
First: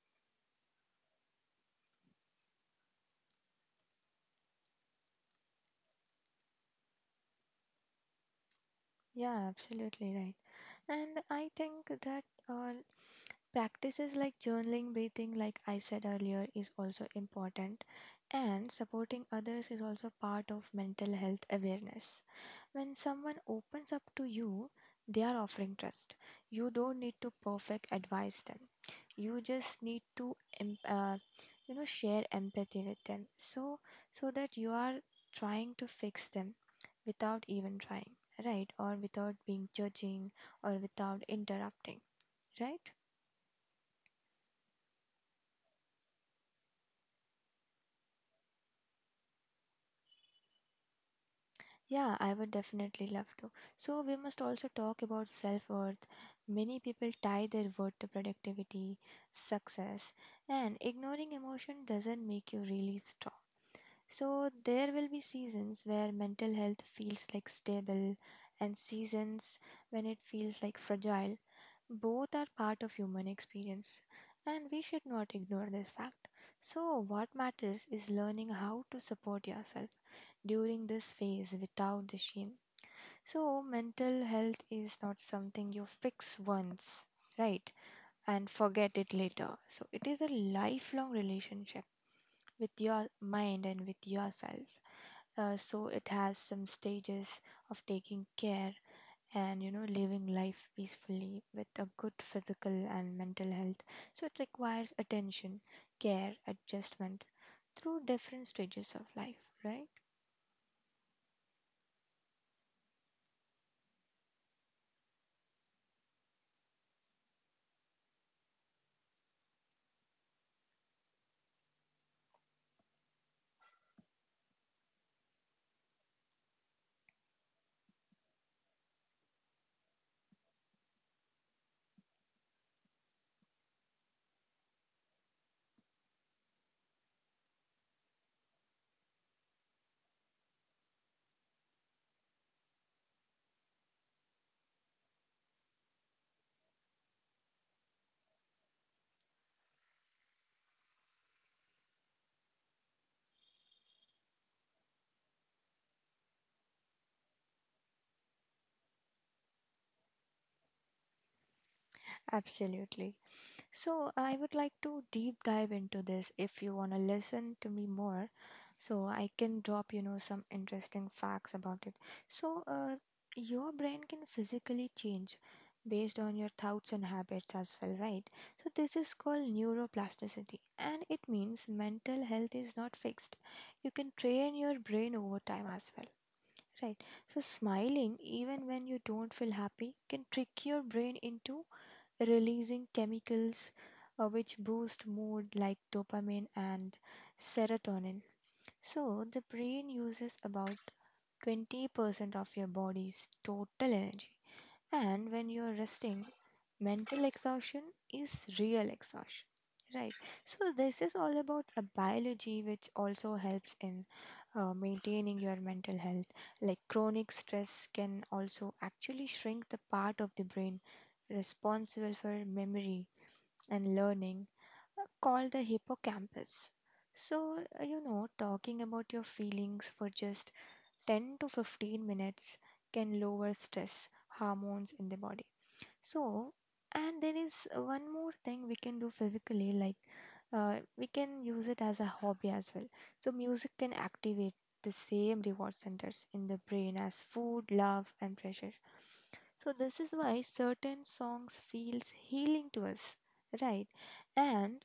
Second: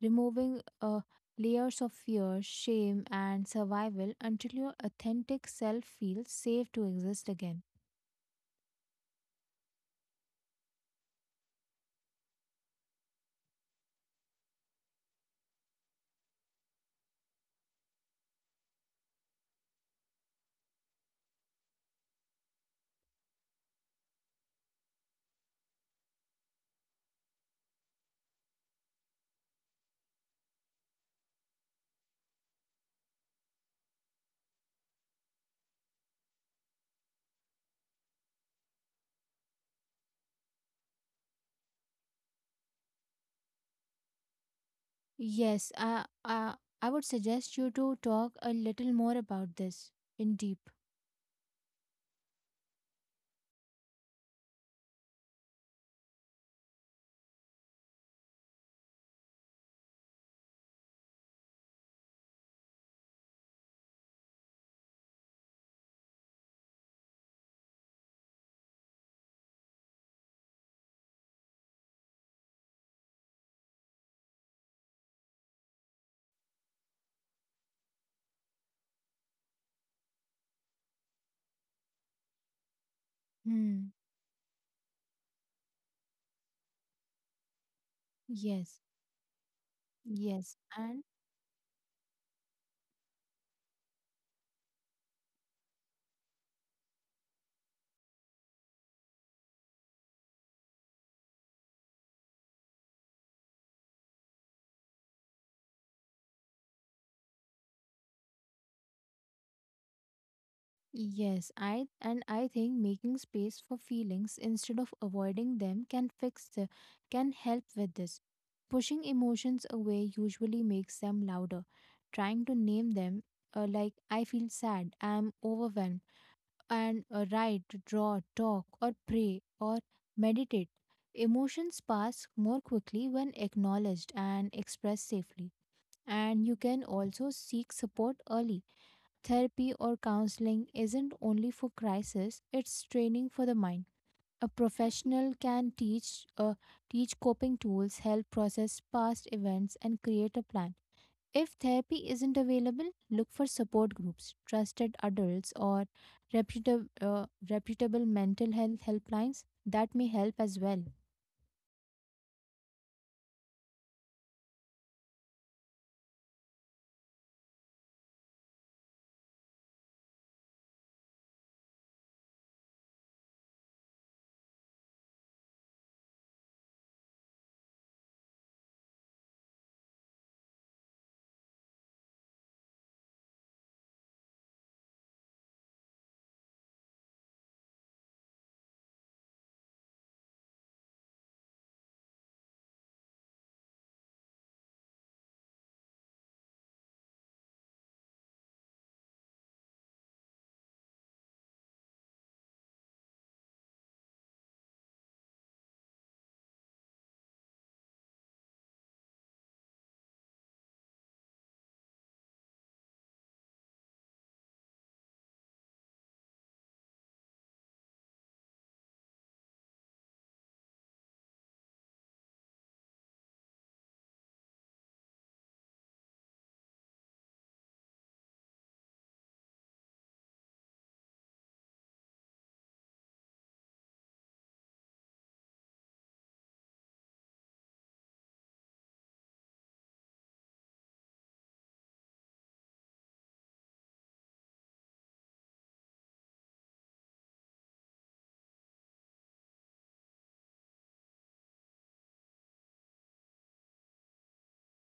S1: removing uh, layers of fear, shame, and survival until your authentic self feels safe to exist again.
S2: Yeah, absolutely right. And I think that all practices like journaling, breathing, like I said earlier, is also important, and supporting others is also part of mental health awareness. When someone opens up to you, they are offering trust. You don't need to perfect advise them. You just need to, em- uh, you know, share empathy with them. So, so that you are trying to fix them without even trying, right? Or without being judging, or without interrupting, right?
S1: Yes, I, I, I would suggest you to talk a little more about this in deep.
S2: Yeah, I would definitely love to. So, we must also talk about self worth. Many people tie their worth to productivity, success, and ignoring emotion doesn't make you really strong. So, there will be seasons where mental health feels like stable and seasons when it feels like fragile. Both are part of human experience, and we should not ignore this fact. So, what matters is learning how to support yourself during this phase without the shame. So,
S1: Hmm.
S2: mental health is not something you fix once, right, and
S1: Yes.
S2: forget it later. So, it is a
S1: Yes. And
S2: lifelong relationship with your mind and with yourself. Uh, so, it has some stages of taking care and you know living life peacefully with a good physical and mental health. So, it requires attention, care, adjustment through different stages of life, right?
S1: yes, I and I think making space for feelings instead of avoiding them can fix the, can help with this. Pushing emotions away usually makes them louder. Trying to name them, uh, like I feel sad, I am overwhelmed and uh, write, draw, talk, or pray, or meditate. Emotions pass more quickly when acknowledged and expressed safely. And you can also seek support early. Therapy or counseling isn't only for crisis, it's training for the mind. A professional can teach, uh, teach coping tools, help process past events, and create a plan. If therapy isn't available, look for support groups, trusted adults, or reputable, uh, reputable mental health helplines that may help as well.
S2: Absolutely. So, I would like to deep dive into this if you want to listen to me more. So, I can drop, you know, some interesting facts about it. So, uh, your brain can physically change based on your thoughts and habits as well, right? So, this is called neuroplasticity, and it means mental health is not fixed. You can train your brain over time as well. Right, so smiling even when you don't feel happy can trick your brain into releasing chemicals uh, which boost mood, like dopamine and serotonin. So, the brain uses about twenty percent of your body's total energy. And when you're resting, mental exhaustion is real exhaustion. Right. So, this is all about a biology which also helps in uh, maintaining your mental health. Like chronic stress can also actually shrink the part of the brain responsible for memory and learning, uh, called the hippocampus. So, uh, you know, talking about your feelings for just ten to fifteen minutes can lower stress hormones in the body. So, and there is one more thing we can do physically, like uh, we can use it as a hobby as well. So, music can activate the same reward centers in the brain as food, love, and pleasure. So, this is why certain songs feels healing to us, right? And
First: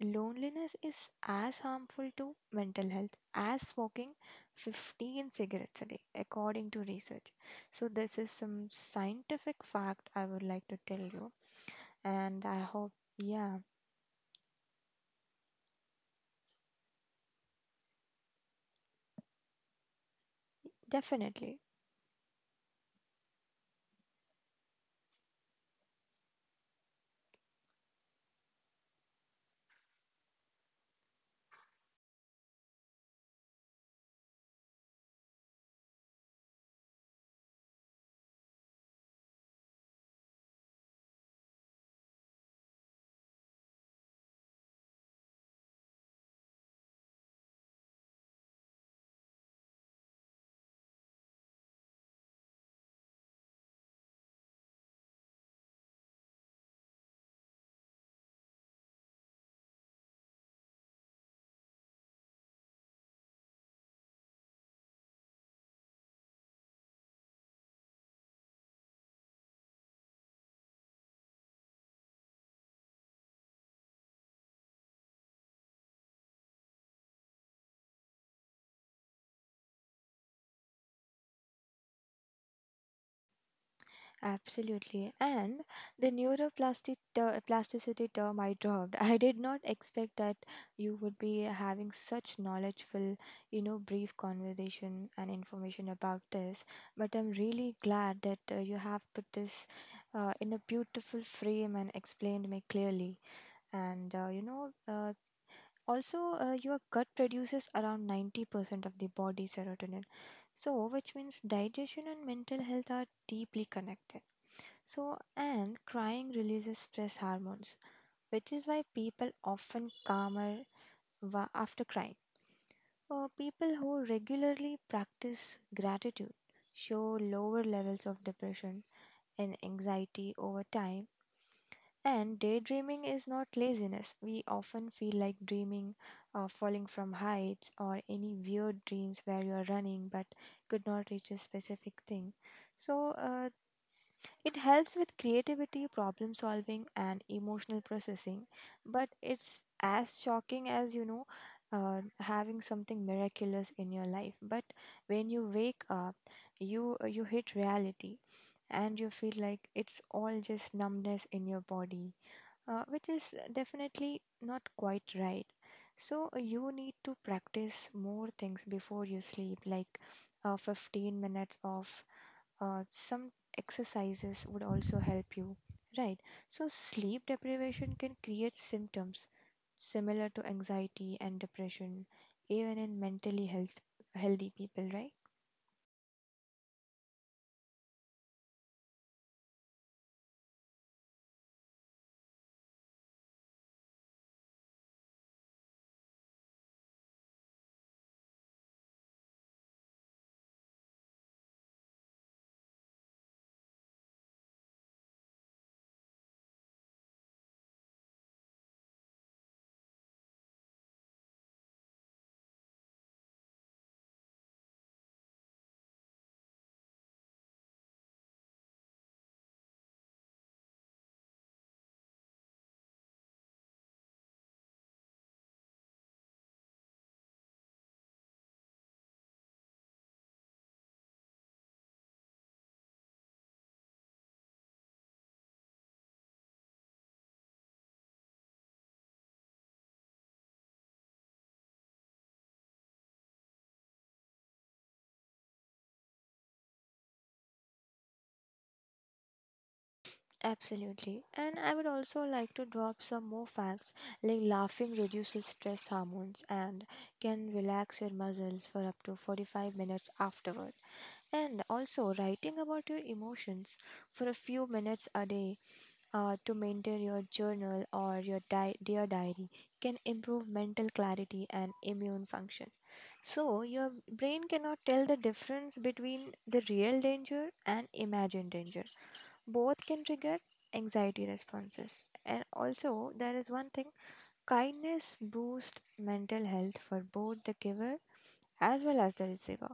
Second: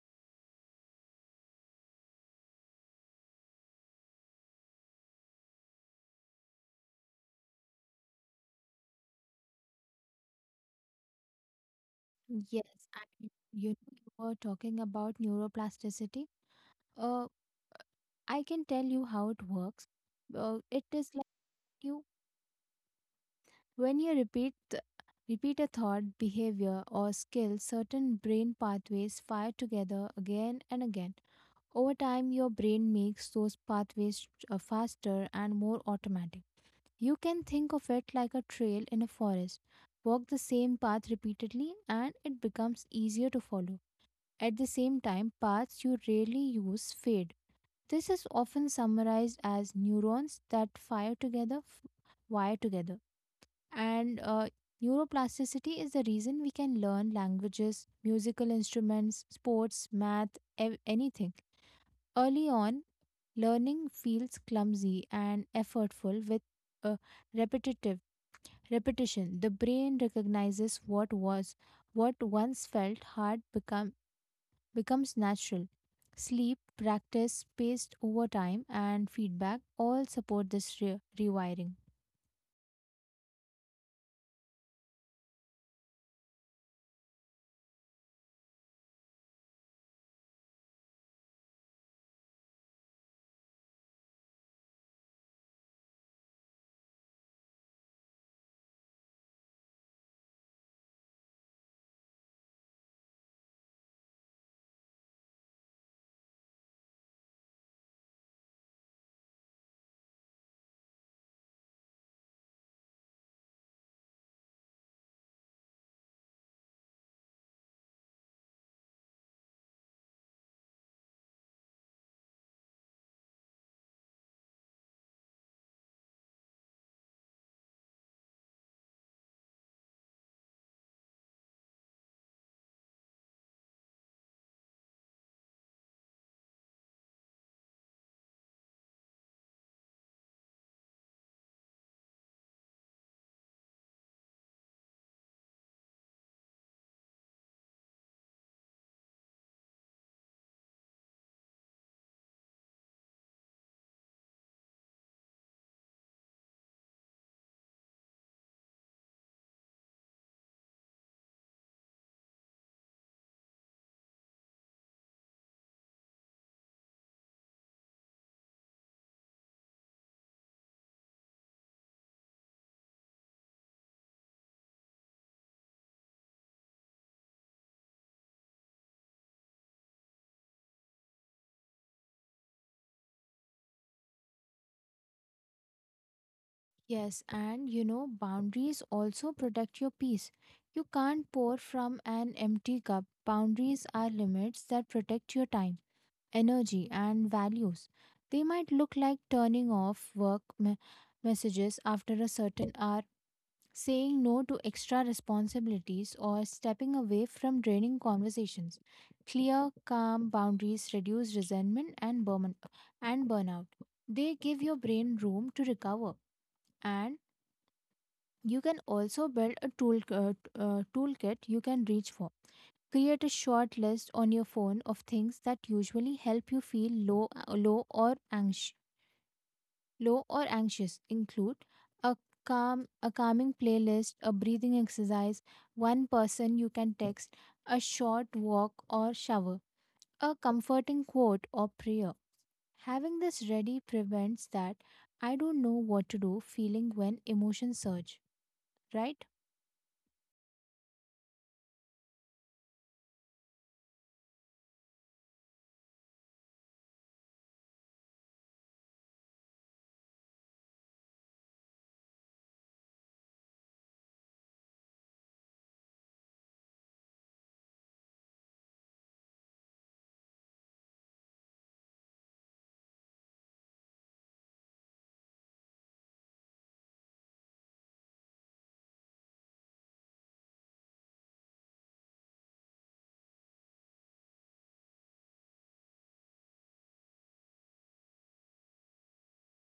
S2: loneliness is as harmful to mental health as smoking fifteen cigarettes a day, according to research. So, this is some scientific fact I would like to tell you, and I
S1: Yes,
S2: hope,
S1: and
S2: yeah,
S1: you, you were talking about neuroplasticity. Uh, I can tell you how it works. Uh, it is like
S2: definitely.
S1: you when you repeat th- repeat a thought, behavior, or skill. Certain brain pathways fire together again and again. Over time, your brain makes those pathways uh, faster and more automatic. You can think of it like a trail in a forest. Walk the same path repeatedly, and it becomes easier to follow. At the same time, paths you rarely use fade. This is often summarized as neurons that fire together, f- wire together. And uh, neuroplasticity is the reason we can learn languages, musical instruments, sports, math, ev- anything. Early on, learning feels clumsy and effortful with a repetitive repetition. The brain recognizes what was what once felt hard become becomes natural. Sleep, practice, spaced over time, and feedback all support this re- rewiring.
S2: Absolutely. And the neuroplastic ter- plasticity term I dropped. I did not expect that you would be having such knowledgeful, you know, brief conversation and information about this. But I'm really glad that uh, you have put this uh, in a beautiful frame and explained me clearly. And, uh, you know, uh, also, uh, your gut produces around ninety percent of the body's serotonin. So, which means digestion and mental health are deeply connected. So, and crying releases stress hormones, which is why people often calmer wa- after crying. Uh, people who regularly practice gratitude show lower levels of depression and anxiety over time. And daydreaming is not laziness. We often feel like dreaming, uh, falling from heights, or any weird dreams where you are running but could not reach a specific thing. So, uh, It helps with creativity, problem solving, and emotional processing, but it's as shocking as you know. Uh, having something miraculous in your life, but when you wake up you you hit reality and you feel like it's all just numbness in your body, uh, which is definitely not quite right. So, uh, you need to practice more things before you sleep, like uh, fifteen minutes of uh, some exercises would also help you, right? So sleep deprivation can create symptoms similar to anxiety and depression, even in mentally health healthy people, right?
S1: Yes, and you know, boundaries also protect your peace. You can't pour from an empty cup. Boundaries are limits that protect your time, energy, and values. They might look like turning off work me- messages after a certain hour, saying no to extra responsibilities, or stepping away from draining conversations. Clear, calm boundaries reduce resentment and, burn- and burnout. They give your brain room to recover, and you can also build a tool, uh, t- uh, toolkit you can reach for. Create a short list on your phone of things that usually help you feel low, uh, low or anxious. Low or anxious include a calm, a calming playlist, a breathing exercise, one person you can text, a short walk or shower, a comforting quote or prayer. Having this ready prevents that I don't know what to do feeling when emotions surge, right?
S2: Absolutely. And I would also like to drop some more facts, like laughing reduces stress hormones and can relax your muscles for up to forty-five minutes afterward. And also, writing about your emotions for a few minutes a day, uh, to maintain your journal or your di- dear diary, can improve mental clarity and immune function. So, your brain cannot tell the difference between the real danger and imagined danger. Both can trigger anxiety responses. And also, there is one thing: kindness boosts mental health for both the giver as well as the receiver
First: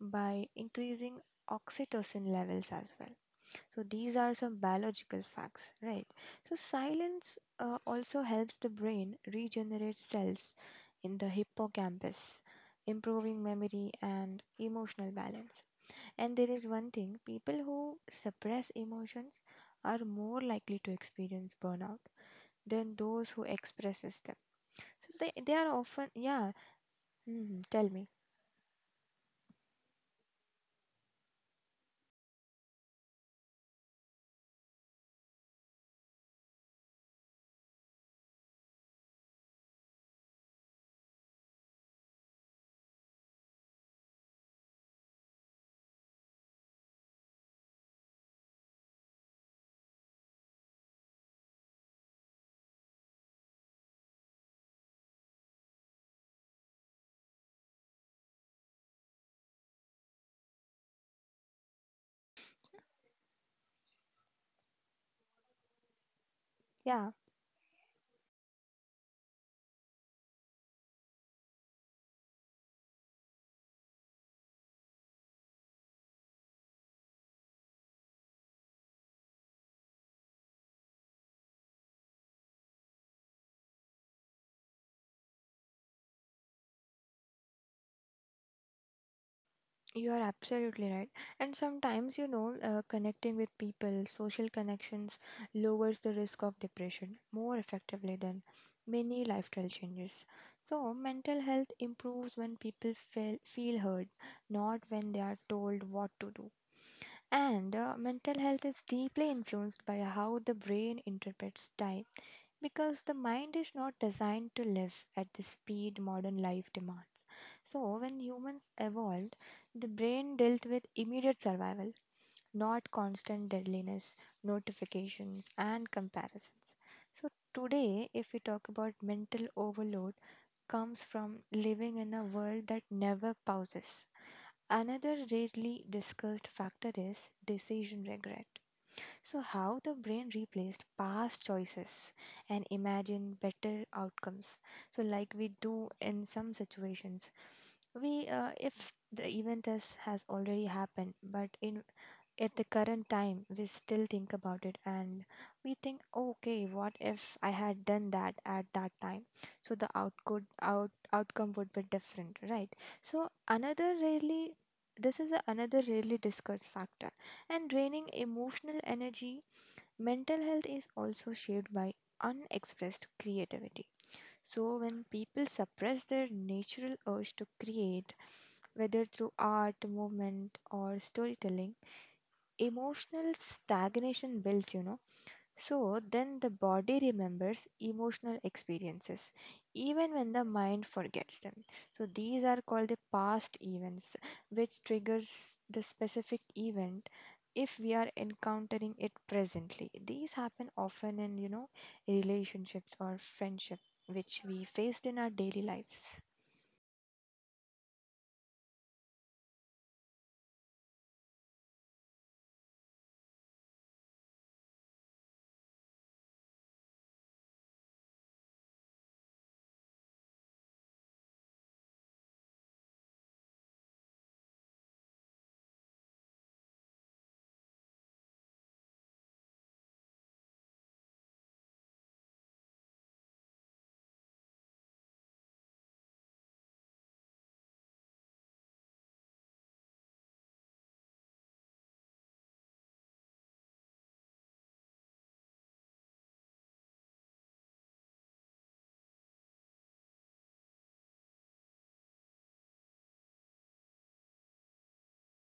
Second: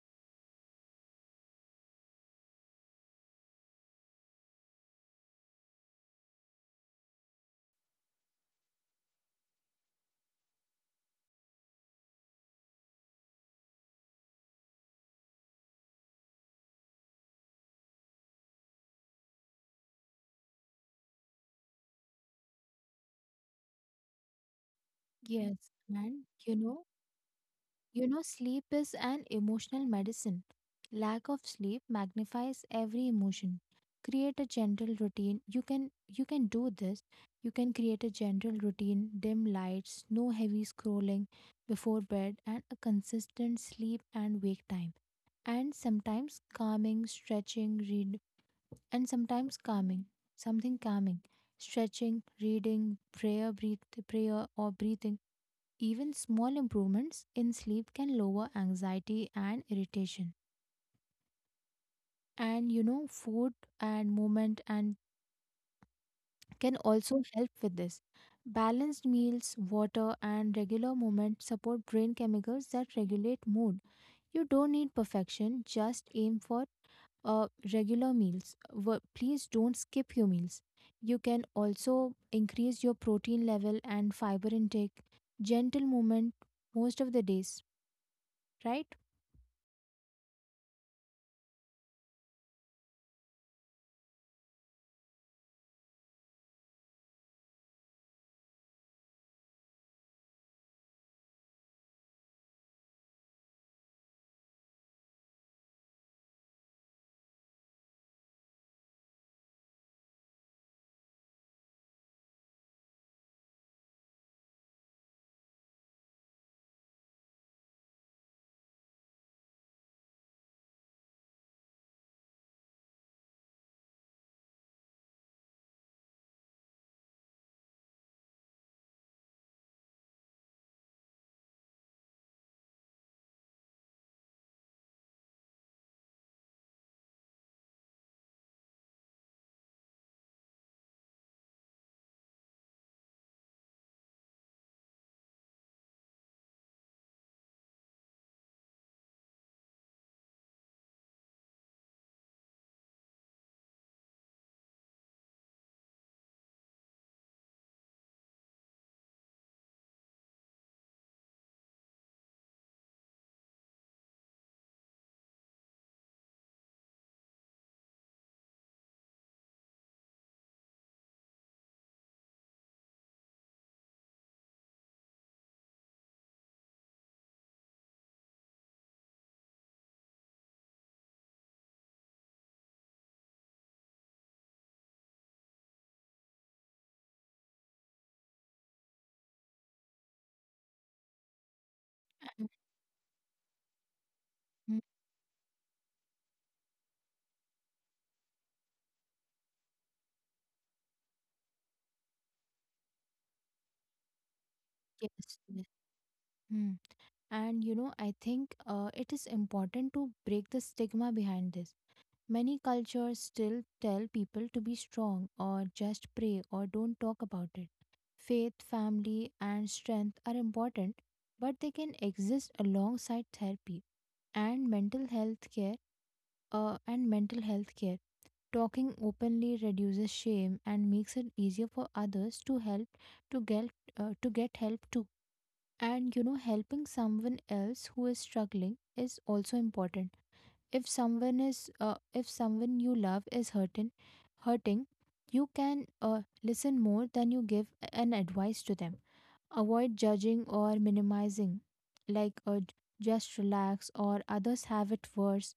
S2: by increasing oxytocin levels as well. So, these are some biological facts, right? So, silence uh, also helps the brain regenerate cells in the hippocampus, improving memory and emotional balance. And there is one thing: people who suppress emotions are more likely to experience burnout than those who expresses them. So they, they
S1: Yes,
S2: are often,
S1: and
S2: yeah,
S1: you know,
S2: mhm, tell
S1: You
S2: me.
S1: know, sleep is an emotional medicine. Lack of sleep magnifies every emotion. Create a gentle routine. You can you can do this. You can create a gentle routine, dim lights, no heavy scrolling before bed and a consistent sleep and wake time. And sometimes calming, stretching, read and sometimes calming, something calming, stretching, reading, prayer, breathe, prayer or breathing, even small improvements in sleep can lower anxiety and irritation. And you know, food and movement and can
S2: Yeah.
S1: also help with this. Balanced meals, water, and regular movement support brain chemicals that regulate mood. You don't need perfection, just aim for uh, regular meals. Wo- Please don't skip your meals. You can also increase your protein level and fiber intake. Gentle movement most of the days, right?
S2: You are absolutely right. And sometimes, you know, uh, connecting with people, social connections lowers the risk of depression more effectively than many lifestyle changes. So, mental health improves when people feel, feel heard, not when they are told what to do. And uh, mental health is deeply influenced by how the brain interprets time, because the mind is not designed to live at the speed modern life demands. So, when humans evolved, the brain dealt with immediate survival, not constant deadliness, notifications, and comparisons. So, today, if we talk about mental overload, comes from living in a world that never pauses. Another rarely discussed factor is decision regret. So, how the brain replaced past choices and imagine better outcomes. So, like we do in some situations, we uh, if the event is, has already happened, but in at the current time we still think about it, and we think, okay, what if I had done that at that time, so the output out outcome would be different, right? So another really, this is a- another really discussed factor, and draining emotional energy. Mental health is also shaped by unexpressed creativity. So when people suppress their natural urge to create, whether through art, movement, or storytelling, emotional stagnation builds, you know. So then the body remembers emotional experiences even when the mind forgets them. So these are called the past events, which triggers the specific event if we are encountering it presently. These happen often in, you know, relationships or friendship, which we faced
S1: Yes.
S2: in our daily
S1: Yes.
S2: lives.
S1: Mm. And you know, I think uh, it is important to break the stigma behind this. Many cultures still tell people to be strong or just pray or don't talk about it. Faith, family, and strength are important, but they can exist alongside therapy and mental health care. Uh, and mental health care. Talking openly reduces shame and makes it easier for others to help to get uh, to get help too. And you know, helping someone else who is struggling is also important. If someone is, uh, if someone you love is hurting, hurting, you can uh, listen more than you give an advice to them. Avoid judging or minimizing, like uh, just relax or others have it worse,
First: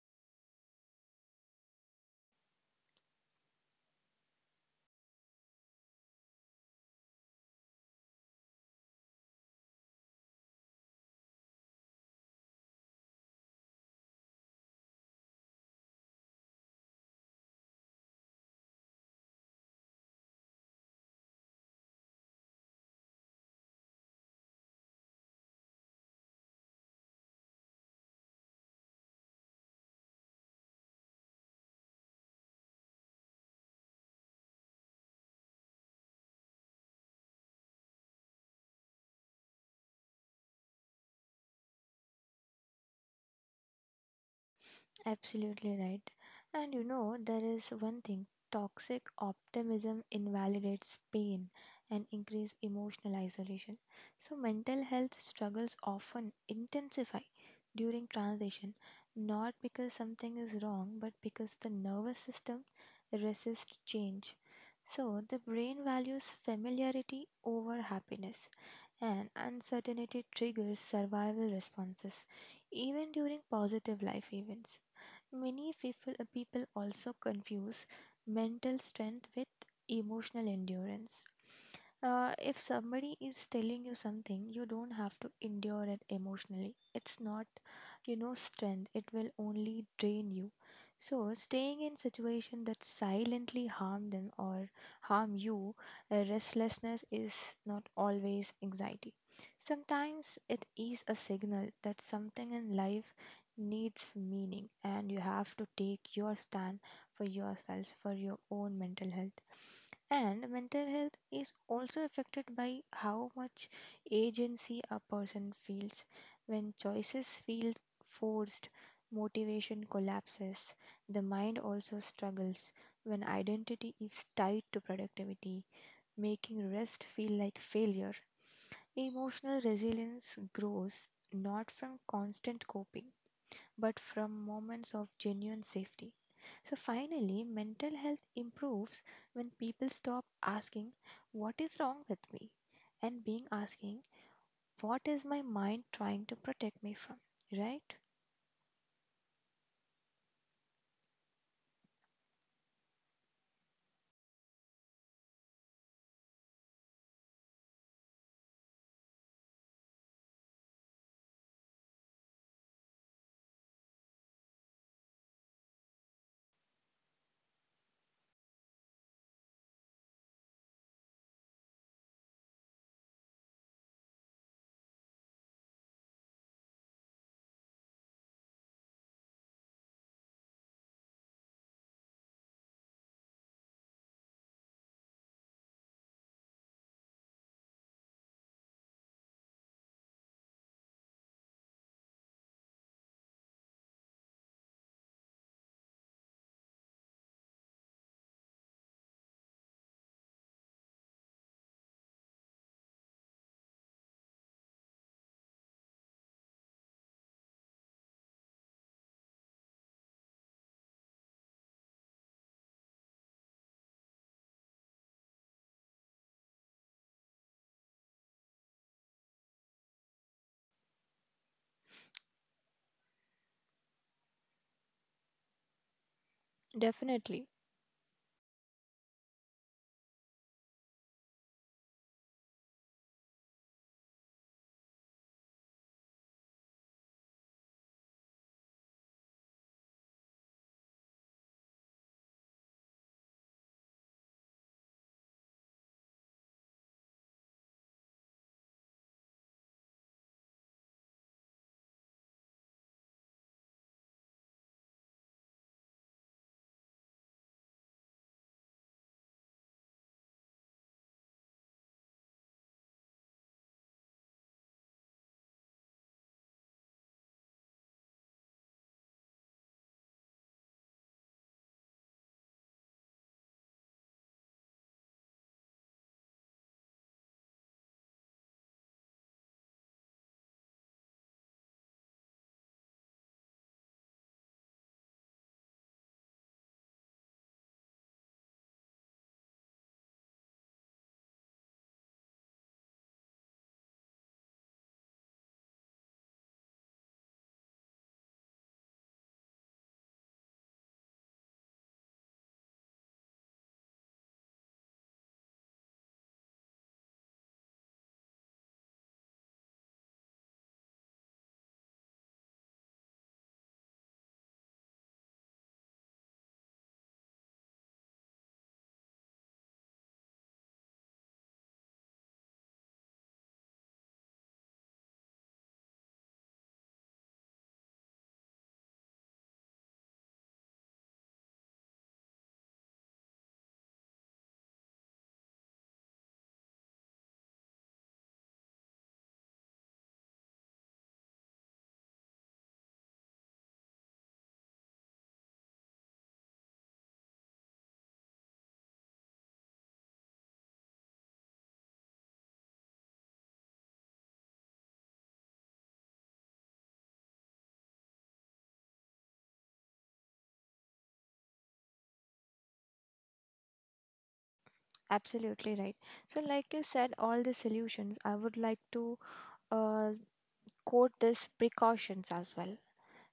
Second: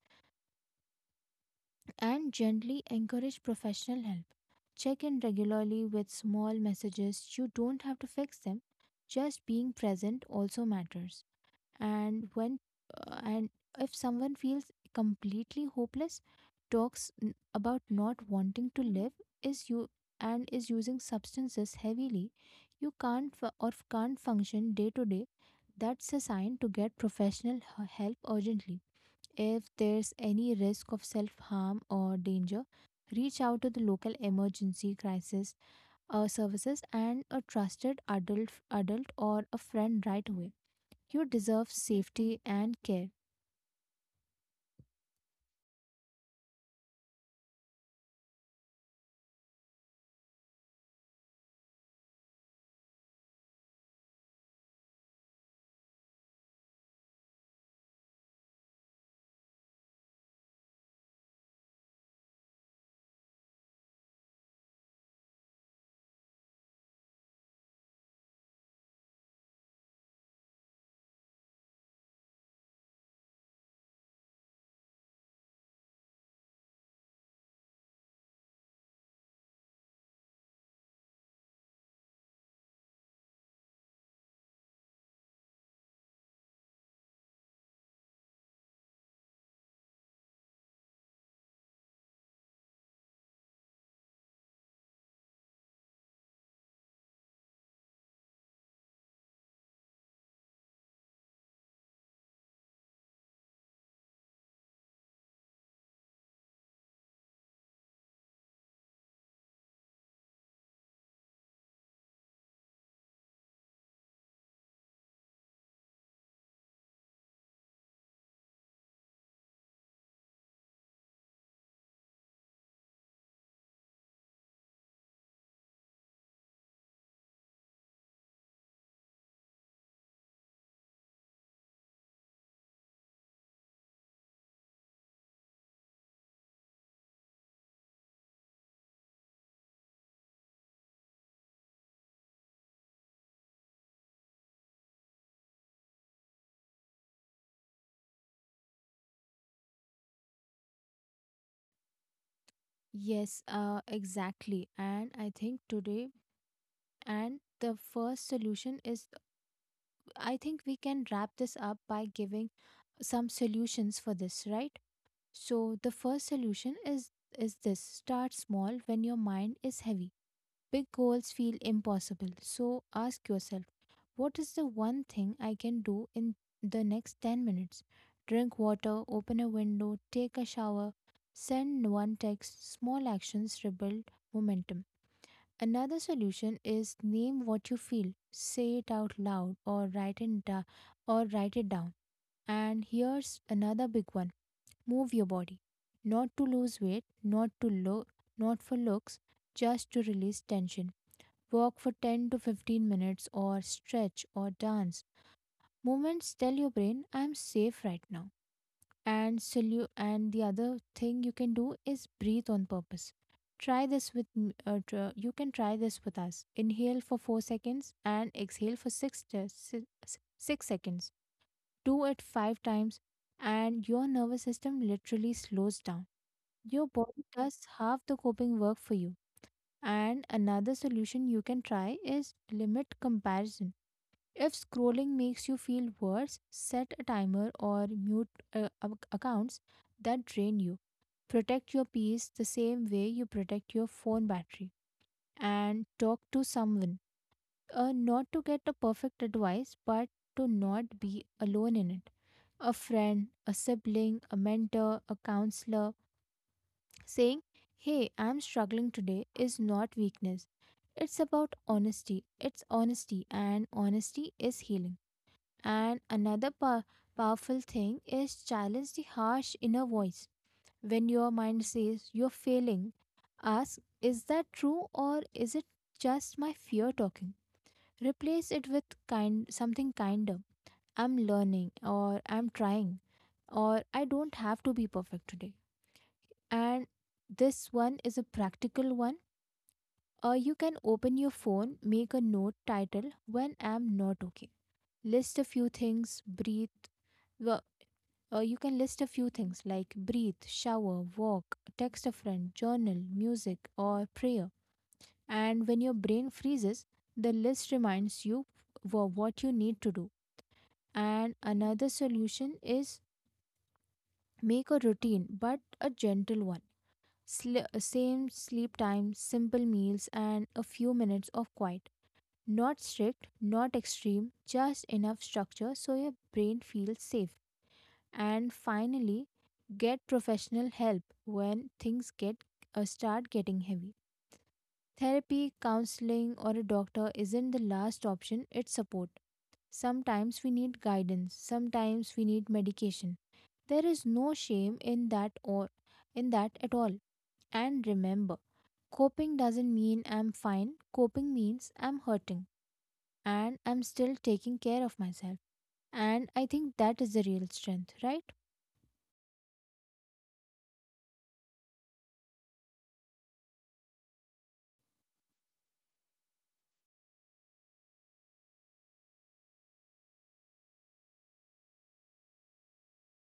S1: and gently encourage professional help. Check in regularly with small messages. You don't have to fix them. Just being present also matters. And when uh, and if someone feels completely hopeless, talks n- about not wanting to live, is you and is using substances heavily, you can't fu- or can't function day to day, that's a sign to get professional h- help urgently. If there's any risk of self harm or danger, reach out to the local emergency crisis uh, services and a trusted adult adult or a friend right away. You deserve safety and care.
S2: Absolutely right. And you know, there is one thing: toxic optimism invalidates pain and increase emotional isolation. So, mental health struggles often intensify during transition, not because something is wrong, but because the nervous system resists change. So, the brain values familiarity over happiness, and uncertainty triggers survival responses, even during positive life events. Many people, uh, people also confuse mental strength with emotional endurance. Uh, if somebody is telling you something, you don't have to endure it emotionally. It's not, you know, strength. It will only drain you. So, staying in situation that silently harm them or harm you, uh, restlessness is not always anxiety. Sometimes it is a signal that something in life needs meaning, and you have to take your stand for yourself, for your own mental health. And mental health is also affected by how much agency a person feels. When choices feel forced, motivation collapses. The mind also struggles when identity is tied to productivity, making rest feel like failure. Emotional resilience grows not from constant coping, but from moments of genuine safety. So, finally, mental health improves when people stop asking, "What is wrong with me?" and being asking, "What is my mind trying to protect me from?" Right?
S1: Yes, uh, exactly. And I think today, and the first solution is I think we can wrap this up by giving some solutions for this, right? So the first solution is is this start small. When your mind is heavy, big goals feel impossible. So ask yourself, what is the one thing I can do in the next ten minutes? Drink water, open a window, take a shower, send one text. Small actions rebuild momentum. Another solution is name what you feel. Say it out loud or write it da- or write it down. And here's another big one. Move your body. Not to lose weight, not to look, Not for looks, just to release tension. Walk for ten to fifteen minutes or stretch or dance. Moments tell your brain, I'm safe right now. And solu- and the other thing you can do is breathe on purpose. Try this with m- uh, tr- You can try this with us. Inhale for four seconds and exhale for 6 te- si- s- six seconds. Do it five times and your nervous system literally slows down. Your body
S2: Definitely.
S1: does half the coping work for you. And another solution you can try is limit comparison. If scrolling makes you feel worse, set a timer or mute uh, ac- accounts that drain you. Protect your peace the same way you protect your phone battery. And talk to someone. Uh, not to get a perfect advice, but to not be alone in it. A friend, a sibling, a mentor, a counselor saying, "Hey, I'm struggling today" is not weakness. It's about honesty. It's honesty, and honesty is healing. And another pow- powerful thing is challenge the harsh inner voice. When your mind says you're failing, ask, is that true or is it just my fear talking? Replace it with kind something kinder. I'm learning, or I'm trying, or I don't have to be perfect today. And this one is a practical one. Uh, you can open your phone, make a note title "when I'm not okay." List a few things, breathe. Uh, you can list a few things like breathe, shower, walk, text a friend, journal, music, or prayer. And when your brain freezes, the list reminds you for what you need to do. And another solution is make a routine, but a gentle one. Sli- same sleep time, simple meals, and a few minutes of quiet. Not strict, not extreme, just enough structure so your brain feels safe. And finally, get professional help when things get uh, start getting heavy. Therapy, counseling, or a doctor isn't the last option, it's support. Sometimes we need guidance, sometimes we need medication. There is no shame in that, or in that at all. And remember, coping doesn't mean I'm fine. Coping means I'm hurting and I'm still taking care of myself, and I think that is the real strength, right?
S2: Absolutely right. So, like you said, all the solutions, I would like to uh, quote this precautions as well.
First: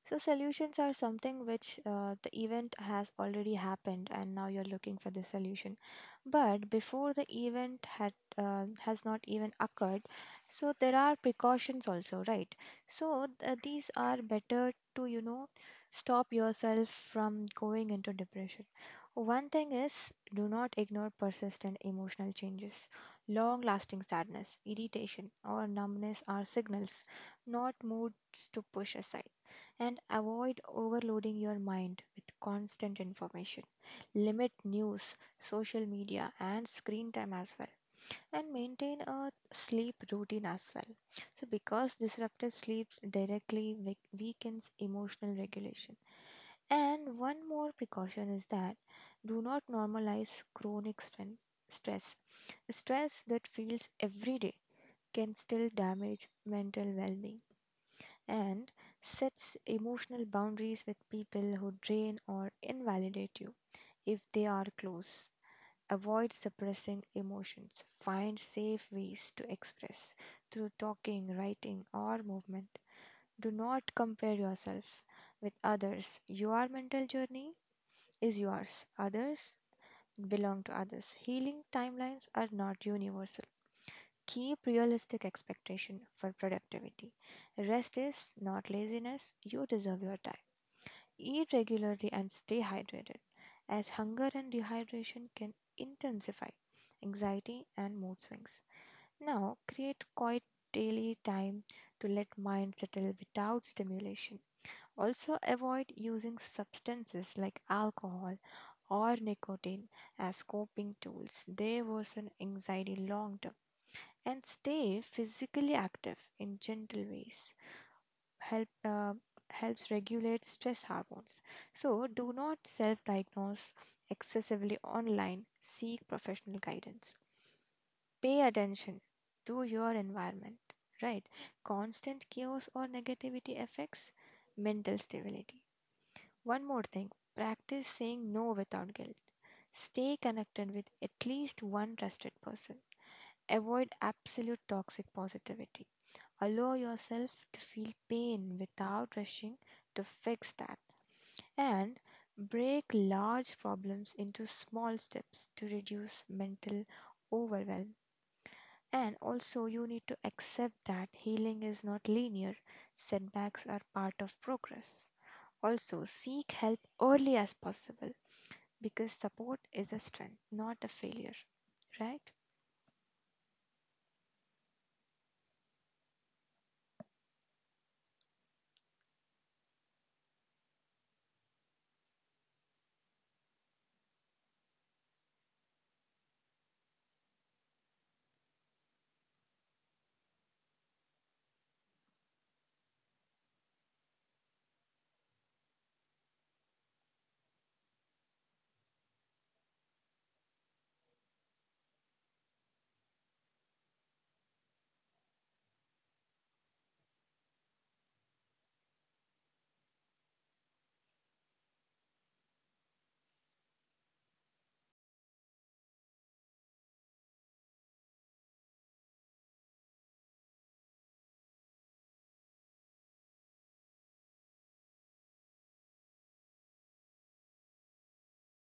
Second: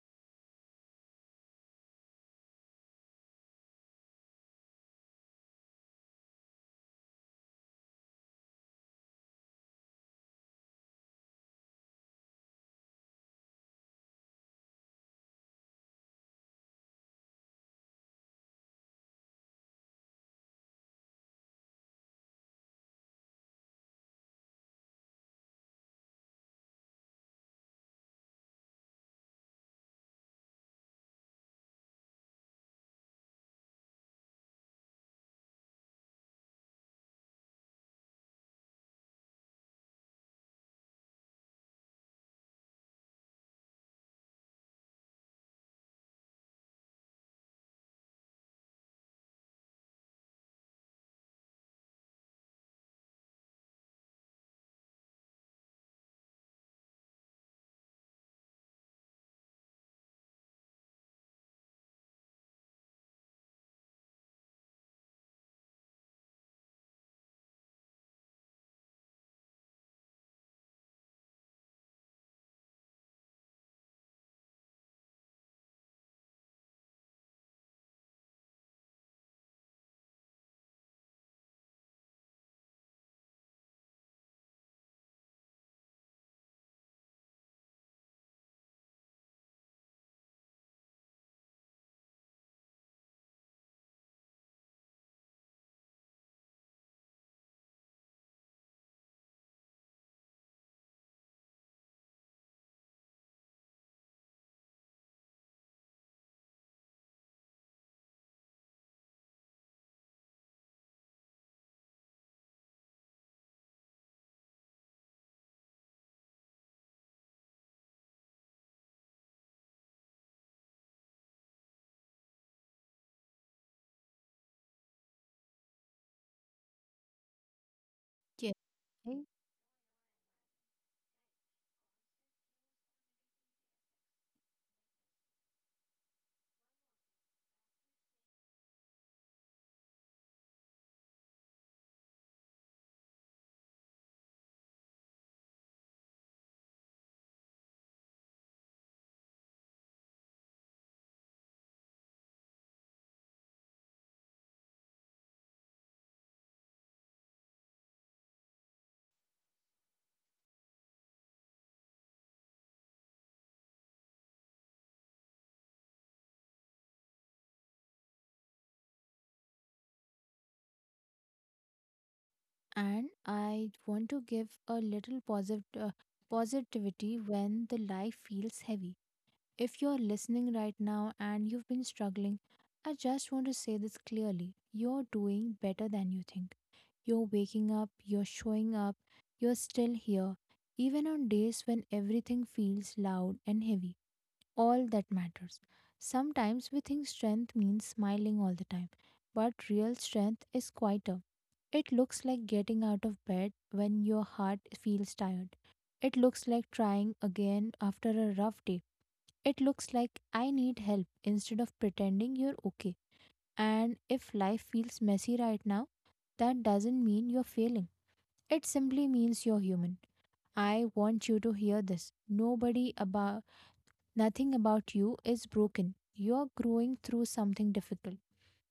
S2: So solutions are something which, uh, the event has already happened, and now you're looking for the solution. But before the event had uh, has not even occurred, so there are precautions also, right? So th- these are better to, you know, stop yourself from going into depression. One thing is, do not ignore persistent emotional changes. Long lasting sadness, irritation, or numbness are signals, not moods to push aside. And avoid overloading your mind with constant information. Limit news, social media, and screen time as well, and maintain a sleep routine as well. So, because disrupted sleep directly weak- weakens emotional regulation. And one more precaution is that, do not normalize chronic stre- stress. Stress that feels every day can still damage mental well being, and sets emotional boundaries with people who drain or invalidate you if they are close. Avoid suppressing emotions. Find safe ways to express through talking, writing, or movement. Do not compare yourself with others. Your mental journey is yours, others belong to others. Healing timelines are not universal. Keep realistic expectation for productivity. Rest is not laziness. You deserve your time. Eat regularly and stay hydrated, as hunger and dehydration can intensify anxiety and mood swings. Now, create quiet daily time to let mind settle without stimulation. Also, avoid using substances like alcohol or nicotine as coping tools. They worsen anxiety long term. And stay physically active in gentle ways, help uh, helps regulate stress hormones. So do not self-diagnose excessively online. Seek professional guidance. Pay
S1: Yes.
S2: attention
S1: I
S2: to your environment. Right? Constant chaos or negativity affects mental stability. One more thing, practice saying no without guilt. Stay connected with at least one trusted person. Avoid absolute toxic positivity. Allow yourself to feel pain without rushing to fix that. And break large problems into small steps to reduce mental overwhelm. And also, you need to accept that healing is not linear, setbacks are part of progress. Also, seek help early as possible, because support is a strength, not a failure, right?
S1: and I want to give a little posit- uh, positivity when the life feels heavy. If you're listening right now and you've been struggling, I just want to say this clearly. You're doing better than you think. You're waking up, you're showing up, you're still here, even on days when everything feels loud and heavy, all that matters. Sometimes we think strength means smiling all the time, but real strength is quieter. It looks like getting out of bed when your heart feels tired. It looks like trying again after a rough day. It looks like "I need help" instead of pretending you're okay. And if life feels messy right now, that doesn't mean you're failing. It simply means you're human. I want you to hear this. Nobody about Nothing about you is broken. You're growing through something difficult.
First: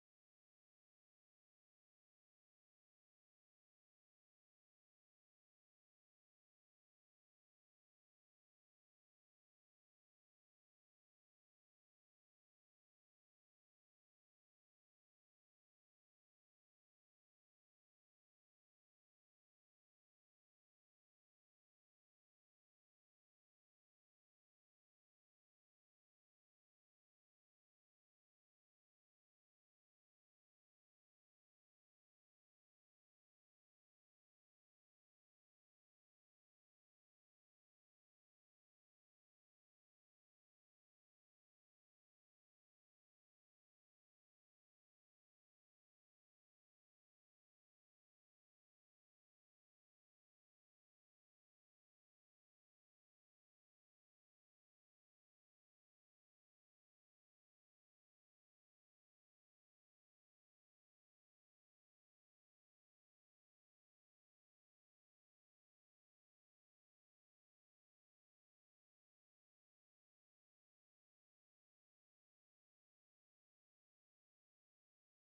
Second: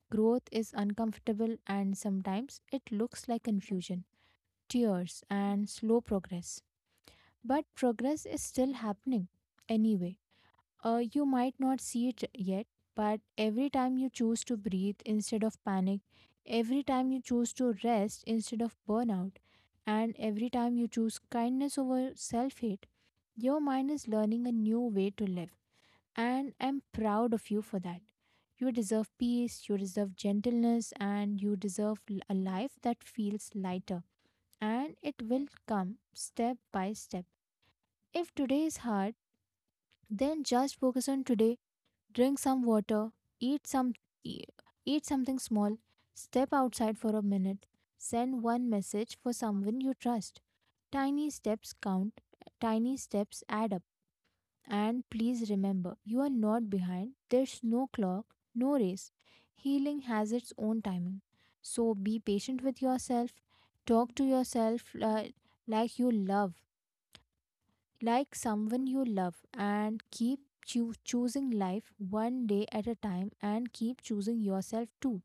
S1: Growth is uncomfortable, and sometimes it looks like confusion, tears, and slow progress. But progress is still happening. Anyway, uh, you might not see it yet, but every time you choose to breathe instead of panic, every time you choose to rest instead of burnout, and every time you choose kindness over self hate, your mind is learning a new way to live, and I'm proud of you for that. You deserve peace, you deserve gentleness, and you deserve l- a life that feels lighter. And it will come step by step. If today is hard, then just focus on today. Drink some water, eat some e- eat something small, step outside for a minute, send one message for someone you trust. Tiny steps count, tiny steps add up. And please remember, you are not behind. There's no clock, no race. Healing has its own timing. So be patient with yourself. Talk to yourself uh, like you love, like someone you love, and keep choo- choosing life one day at a time, and keep choosing yourself too.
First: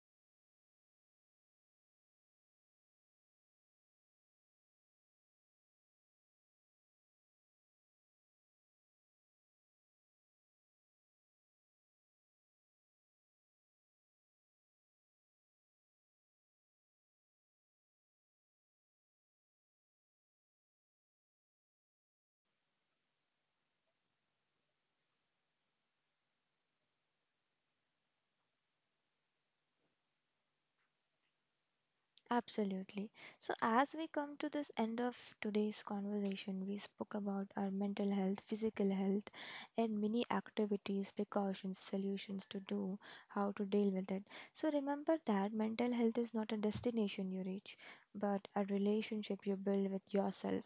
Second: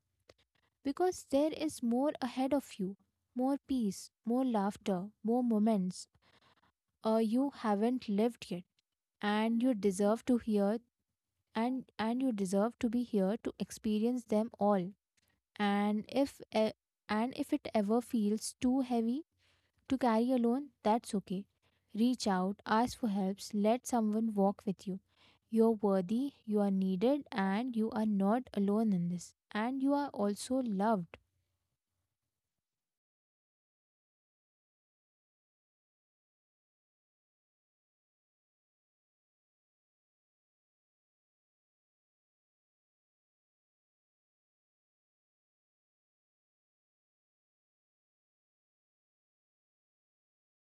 S1: Because there is more ahead of you, more peace, more laughter, more moments uh, you haven't lived yet, and you deserve to hear and and you deserve to be here to experience them all. And if e- and if it ever feels too heavy to carry alone, that's okay. Reach out, ask for helps, let someone walk with you. You're worthy, you are needed, and you are not alone in this, and you are also loved.
S2: Absolutely. So, as we come to this end of today's conversation, we spoke about our mental health, physical health, and many activities, precautions, solutions to do, how to deal with it. So, remember that mental health is not a destination you reach, but a relationship you build with yourself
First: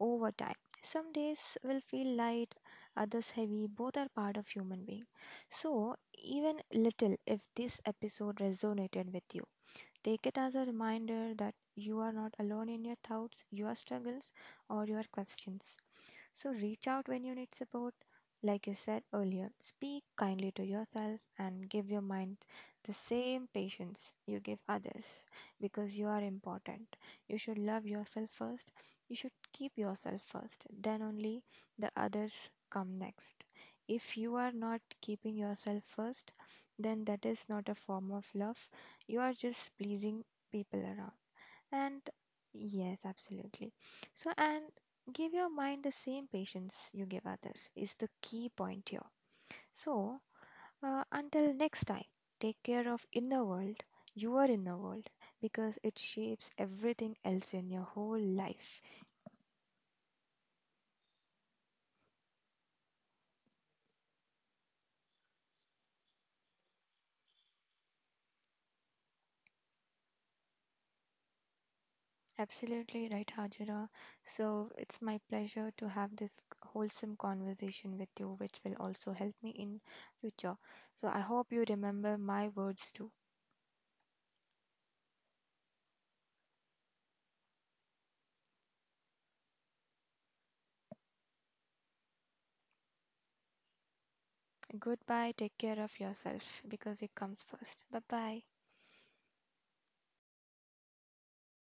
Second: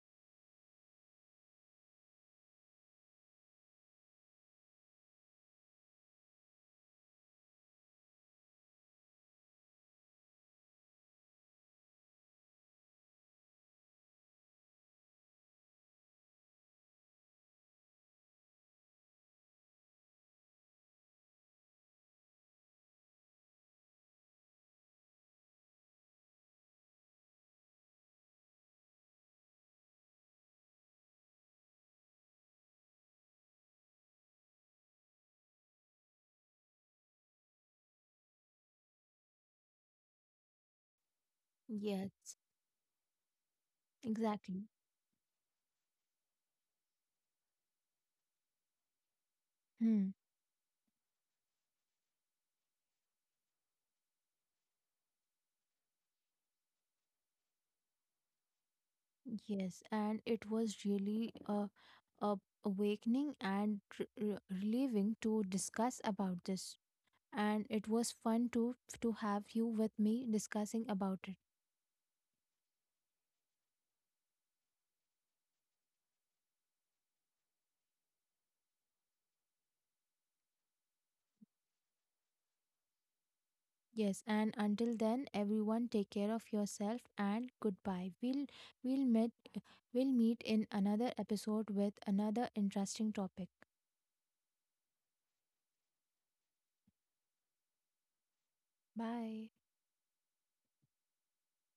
S2: over time. Some days will feel light, others heavy, both are part of human being. So, even little, if this episode resonated with you, take it as a reminder that you are not alone in your thoughts, your struggles, or your questions. So reach out when you need support. Like you said earlier, speak kindly to yourself and give your mind the same patience you give others, because you are important. You should love yourself first. You should keep yourself first. Then only the others come next. If you are not keeping yourself first, then that is not a form of love, you are just pleasing people around. And
S1: Yes,
S2: yes, absolutely. So, and
S1: exactly.
S2: give your mind the same patience you give others is the key point here.
S1: Hmm.
S2: So, uh, until next time, take care of inner world, your inner world, because it shapes everything else in your whole life.
S1: Yes, and it was really a, a awakening and r- r- relieving to discuss about this, and it was fun to to have you with me discussing about it.
S2: Absolutely right, Hajira. So it's my pleasure to have this wholesome conversation with you, which will also help me in future. So I hope you remember my words too.
S1: Yes, and until then, everyone take care of yourself and goodbye. We'll we'll meet we'll meet in another episode with another interesting topic.
S2: Goodbye. Take care of yourself because it comes first. Bye bye.
S1: Bye.